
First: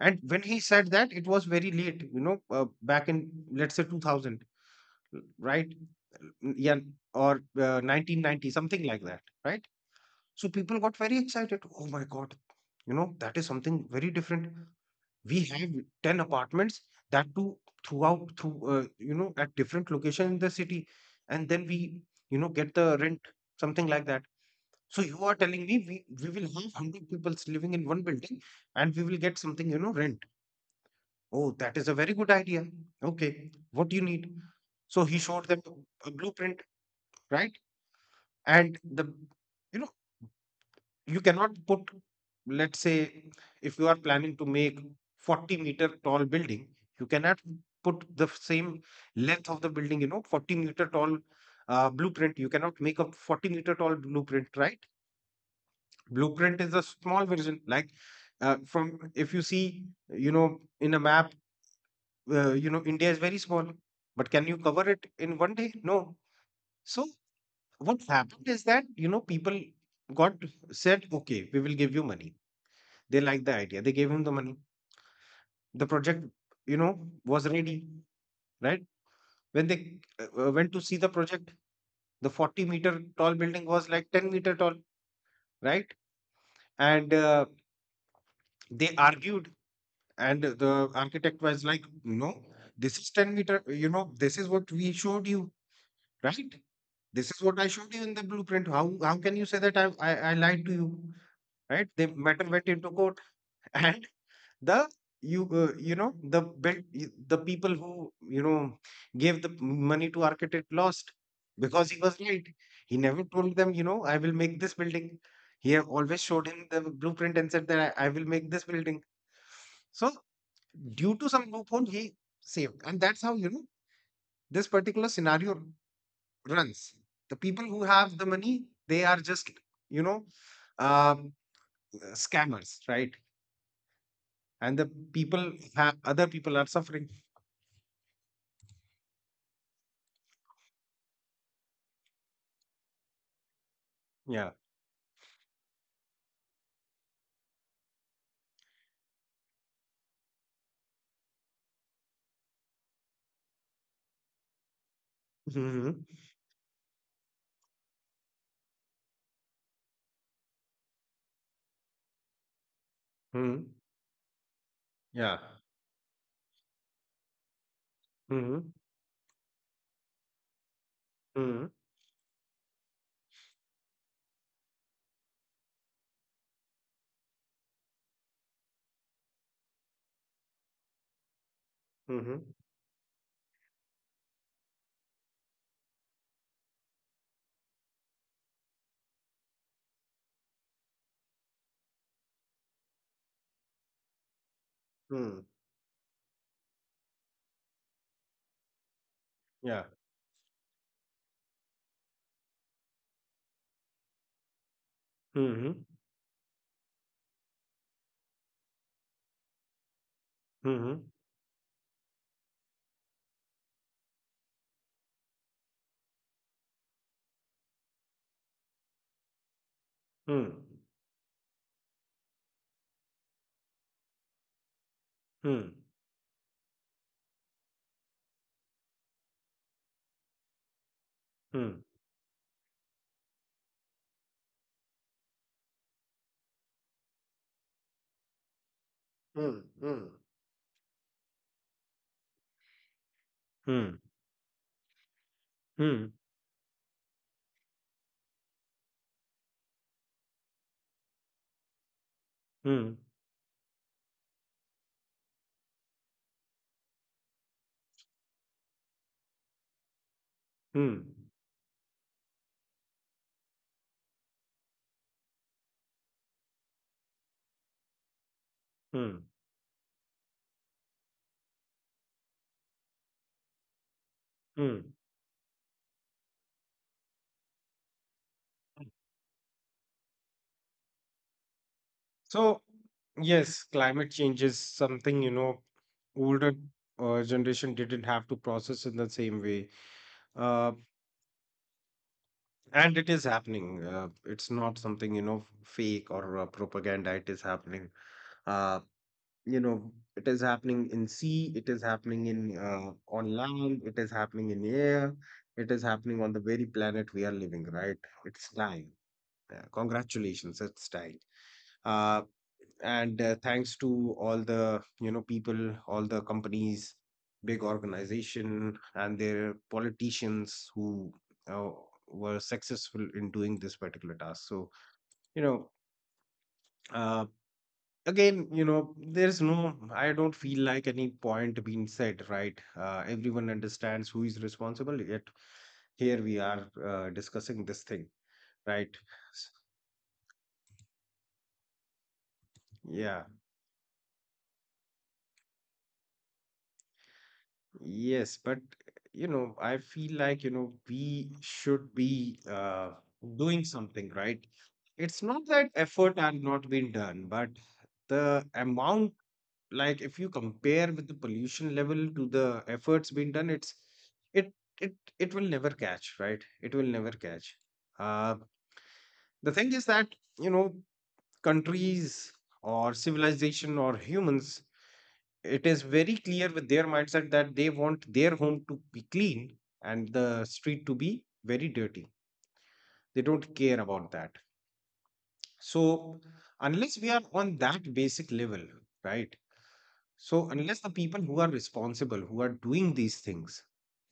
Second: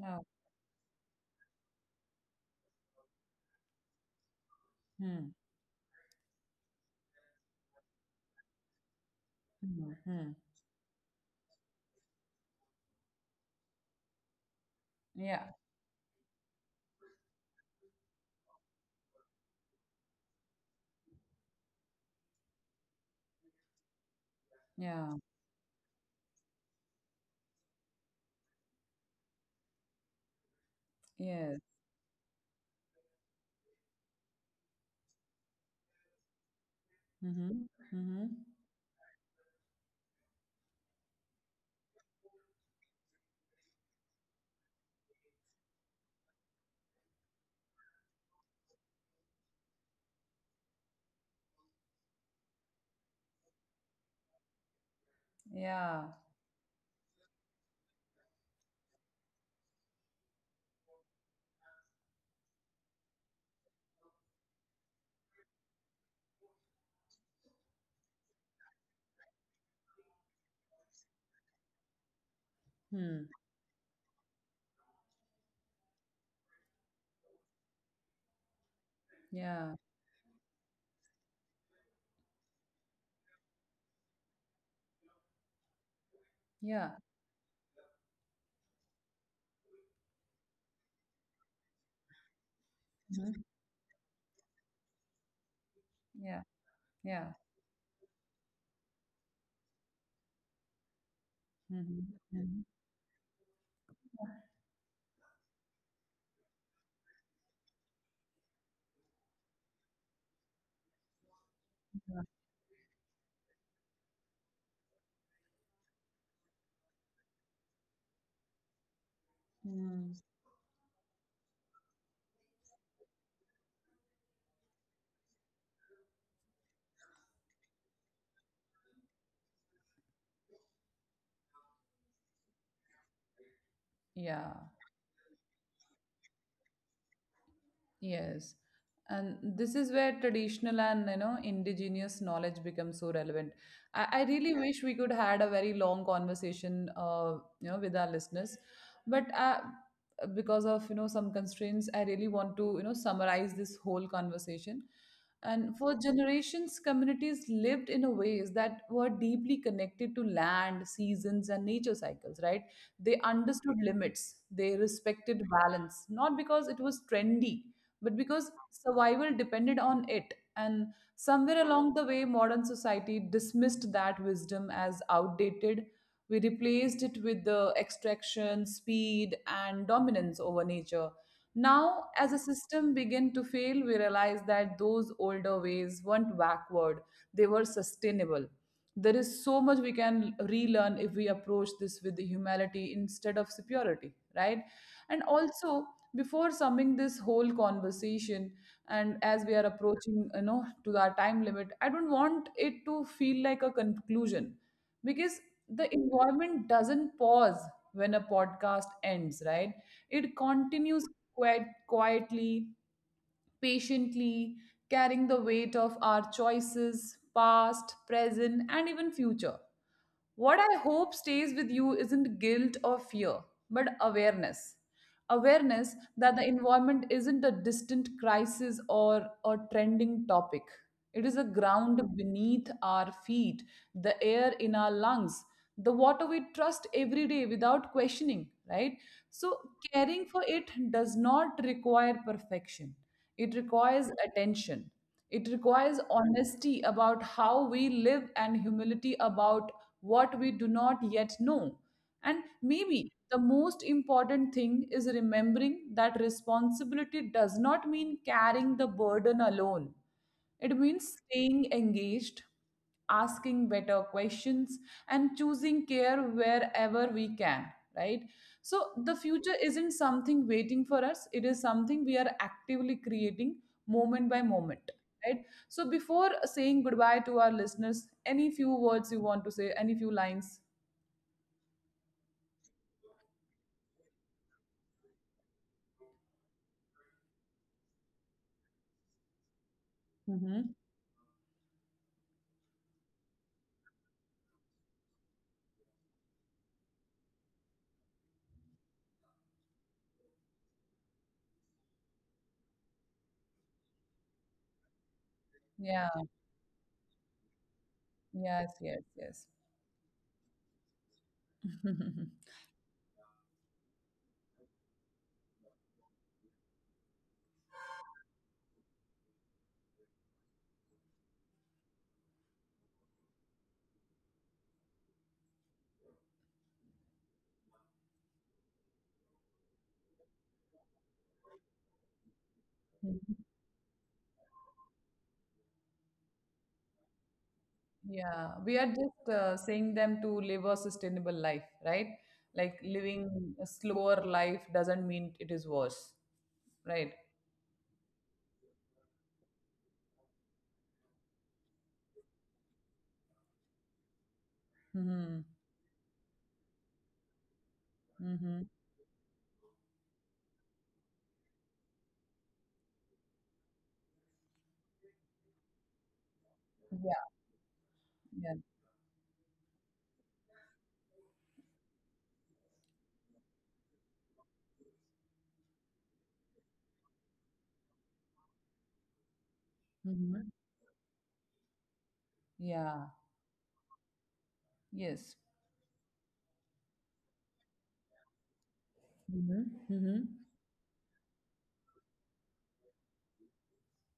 B: And when he said that, it was very late, back in let's say 2000,
A: Mm.
B: right? Yeah, or 1990, something like that, right?
A: Mhm. Mhm.
B: So people got very excited. Oh my God, you know, that is something very different. We
A: Yeah.
B: have 10 apartments, that too, throughout, through, you know, at different location in the city. And then we, you know, get the rent, something like that. So
A: Yeah.
B: you are telling me we will have 100 people living in one building, and we will get something, you know, rent. Oh,
A: Yes.
B: that is a very good idea. Okay. What do you need? So he showed them a blueprint, right?
A: Mhm. Mhm.
B: And you know, you cannot put, let's say, if you are planning to make 40-meter tall building, you cannot put the same length of the building, you know, 40-meter tall blueprint. You cannot make a 40-meter tall blueprint, right?
A: Yeah.
B: Blueprint is a small version, like, from if you see, you know, in a map, you know, India is very small, but can you cover it in one day? No. So what happened is that, you know, people got, said, okay, we will give you money. They
A: Hmm.
B: liked the idea. They gave him the money. The project, you know, was ready, right? When
A: Yeah.
B: they went to see the project, the 40-meter tall building was like 10-meter tall, right?
A: Yeah.
B: And they argued, and the architect was like, no, this is 10
A: Mhm.
B: meter, you know, this is what we showed you,
A: Yeah.
B: right? This
A: Yeah.
B: is what I showed you in the blueprint. How can you say that I lied to you, right? They
A: Mhm.
B: matter went
A: Mhm.
B: into court and the the built the people who, you know, gave the money to architect lost, because he was
A: Yeah.
B: right. He never told them, you know, I will make this building. He have always showed him the blueprint and said that I will make this building. So
A: Mm.
B: due to some loophole he saved, and that's how, you know, this particular scenario runs. The people who have the money, they are just, you know, um, scammers, right?
A: Yeah.
B: And the people have other people are suffering.
A: Yes. And this is where traditional and, you know, indigenous knowledge becomes so relevant. I
B: Yeah.
A: really wish we could had a very long conversation, you know, with our listeners. But because of, you know, some constraints, I really want to, you know, summarize this whole conversation. And for
B: Mhm.
A: generations, communities lived in a ways that were deeply connected to land, seasons, and nature cycles, right? They understood
B: Mhm.
A: limits, they
B: Yeah.
A: respected balance, not because it was trendy, but because
B: Mhm.
A: survival depended on it. And somewhere
B: Mhm.
A: along the way, modern society dismissed that wisdom as outdated. We replaced it with the extraction, speed, and dominance over nature. Now, as a
B: Mhm.
A: system began to fail, we realized that those older ways weren't backward, they were sustainable. There is so much we can relearn if we approach this with humility instead of superiority, right? And
B: Mhm.
A: also, before summing this whole conversation, and as we are
B: Yeah.
A: approaching, you know, to our time limit, I don't want it to feel like a conclusion, because
B: Mhm.
A: the environment doesn't pause when a podcast ends, right? It continues
B: Mhm.
A: quite quietly, patiently, carrying the weight of our choices, past, present, and even future. What I hope stays with you isn't guilt or fear, but awareness.
B: Mhm.
A: Awareness that the environment isn't a distant crisis or a trending topic. It is a
B: Mhm.
A: ground beneath our feet, the air in our lungs, the water we trust every day without questioning, right? So,
B: Mhm. Mhm. Mhm.
A: caring for it does not require perfection. It requires
B: Mhm.
A: attention. It requires
B: Mhm.
A: honesty about how we live and humility about what we do not yet know. And
B: Mhm.
A: maybe the most important thing is remembering that responsibility does not mean carrying the burden alone. It means
B: Mhm.
A: staying engaged, asking better questions, and choosing care wherever we can, right? So the
B: Mhm.
A: future isn't something waiting for us, it is something we are actively creating, moment by moment,
B: Mhm.
A: right? So before saying goodbye to our listeners, any few words you want to say, any few lines?
B: So, yes, climate change is something, you know, older generation didn't have to process in the same way.
A: Hmm.
B: Uh, and it is happening. It's not something, you know, fake or propaganda. It is happening. Uh, you know, it is happening in sea, it is happening in on land, it is happening in air, it is
A: Yeah.
B: happening on the very planet we are living, right? It's
A: Yes,
B: time.
A: yes, yes.
B: Congratulations, it's time. uh, and thanks to all the, you know, people, all the companies, big organization, and their politicians who uh, were successful in doing this particular task. So, you know, uh, again, you know, there's no, I don't feel like any point being said, right? Everyone understands who is responsible, yet here we are discussing this thing,
A: Yeah, we are
B: right?
A: just
B: S-
A: saying them to live a sustainable life, right? Like,
B: Yeah,
A: living a slower life doesn't mean it is worse, right?
B: yes, but, you know, I feel like, you know, we should be doing something, right?
A: Mm-hmm.
B: It's not that effort are not being done, but
A: Mm-hmm.
B: the amount, like, if you compare with the pollution level to the efforts being done, it it will never catch, right? It will
A: Yeah.
B: never catch.
A: Yeah.
B: uh the thing is that, you know, countries or civilization or humans, it is very clear with their mindset that they want their home to be clean and
A: Mm-hmm.
B: the street to be very dirty.
A: Yeah.
B: They don't care about that.
A: Yes.
B: So unless we are on that basic level, right?
A: Mm-hmm. Mm-hmm.
B: So unless the people who are responsible, who are doing these things,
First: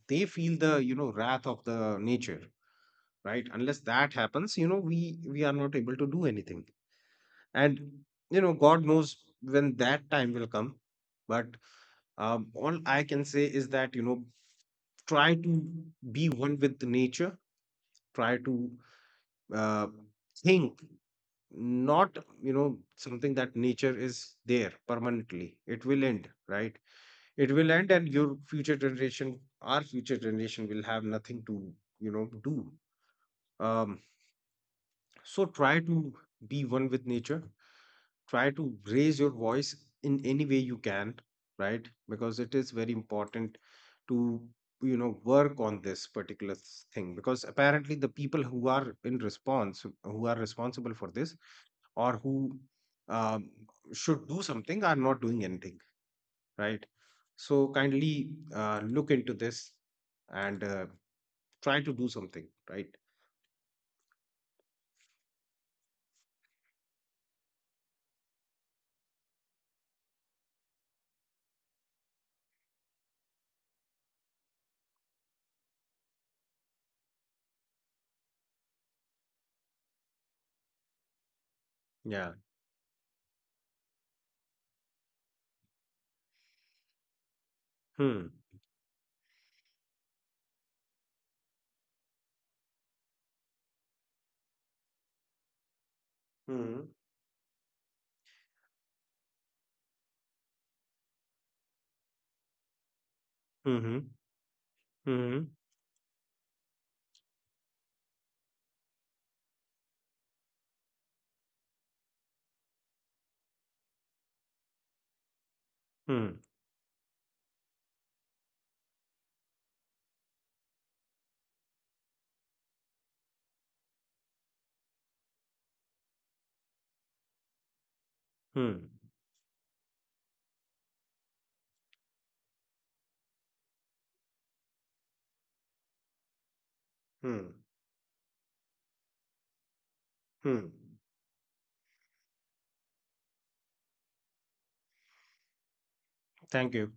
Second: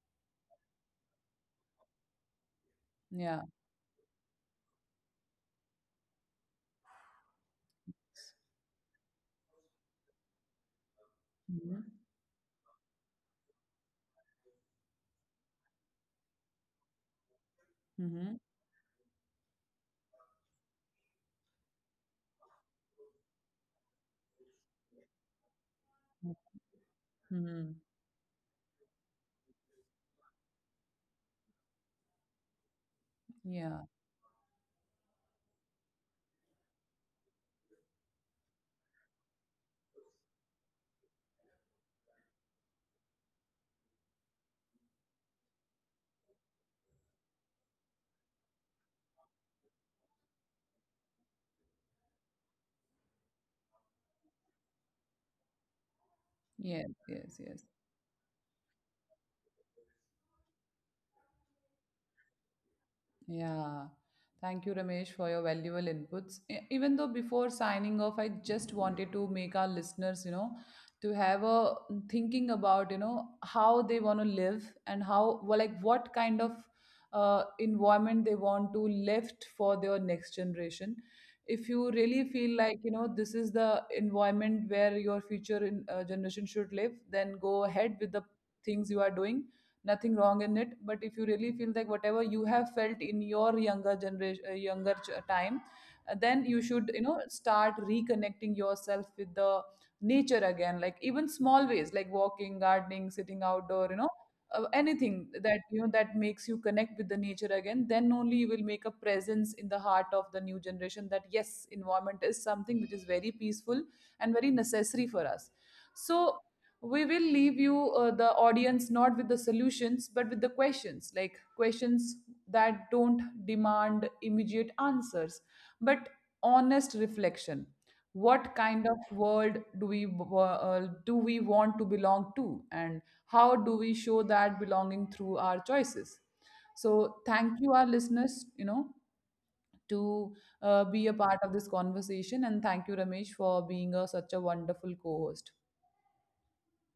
B: they feel the, you know, wrath of the nature,
A: Yeah.
B: right? Unless that happens, you know, we are not able to do anything. And, you know, God knows when that time will come. But
A: Mm-hmm.
B: all I can say is that, you know, try to be one with the nature.
A: Mm-hmm.
B: Try to uh, think not, you know, something that nature is there permanently. It will end, right? It
A: Mm-hmm.
B: will end, and your future generation, our future generation, will have nothing to, you know, do.
A: Yeah.
B: um so try to be one with nature, try to raise your voice in any way you can, right? Because it is very important to, you know, work on this particular thing, because apparently the people who are in response, who are responsible for this, or who um, should do something, are not doing anything, right?
A: Yes. Yes. Yes.
B: So kindly look into this and try to do something, right?
A: Yeah. Thank you, Ramesh, for your valuable inputs. Even though before signing off, I just wanted to make our listeners, you know, to have a thinking about, you know, how they want to live and how, well, like, what kind of environment they want to left for their next generation. If you really
B: Yeah.
A: feel like, you know, this is the environment where your future in, generation should live, then go ahead with the
B: Hmm.
A: things you are doing. Nothing wrong in it, but if you really feel like whatever you have felt in your younger generation, younger time, then you
B: Hmm.
A: should, you know, start reconnecting yourself with the nature again, like even small ways, like walking, gardening, sitting outdoor, you know,
B: Hmm.
A: anything
B: Hmm.
A: that, you know, that makes you connect with the nature again, then only you will make a presence in the heart of the new generation that, yes, environment is something which is very peaceful and very necessary for us. So
B: Hmm.
A: we will leave you, the audience, not with the solutions but with the questions, like questions that don't demand immediate answers but honest reflection. What kind
B: Hmm.
A: of world do we want to belong to, and how do we show that belonging through our choices? So
B: Hmm.
A: thank you, our listeners, you know, to
B: Hmm.
A: be a part of this conversation, and thank you, Ramesh, for being a, such a wonderful co-host.
B: Thank you.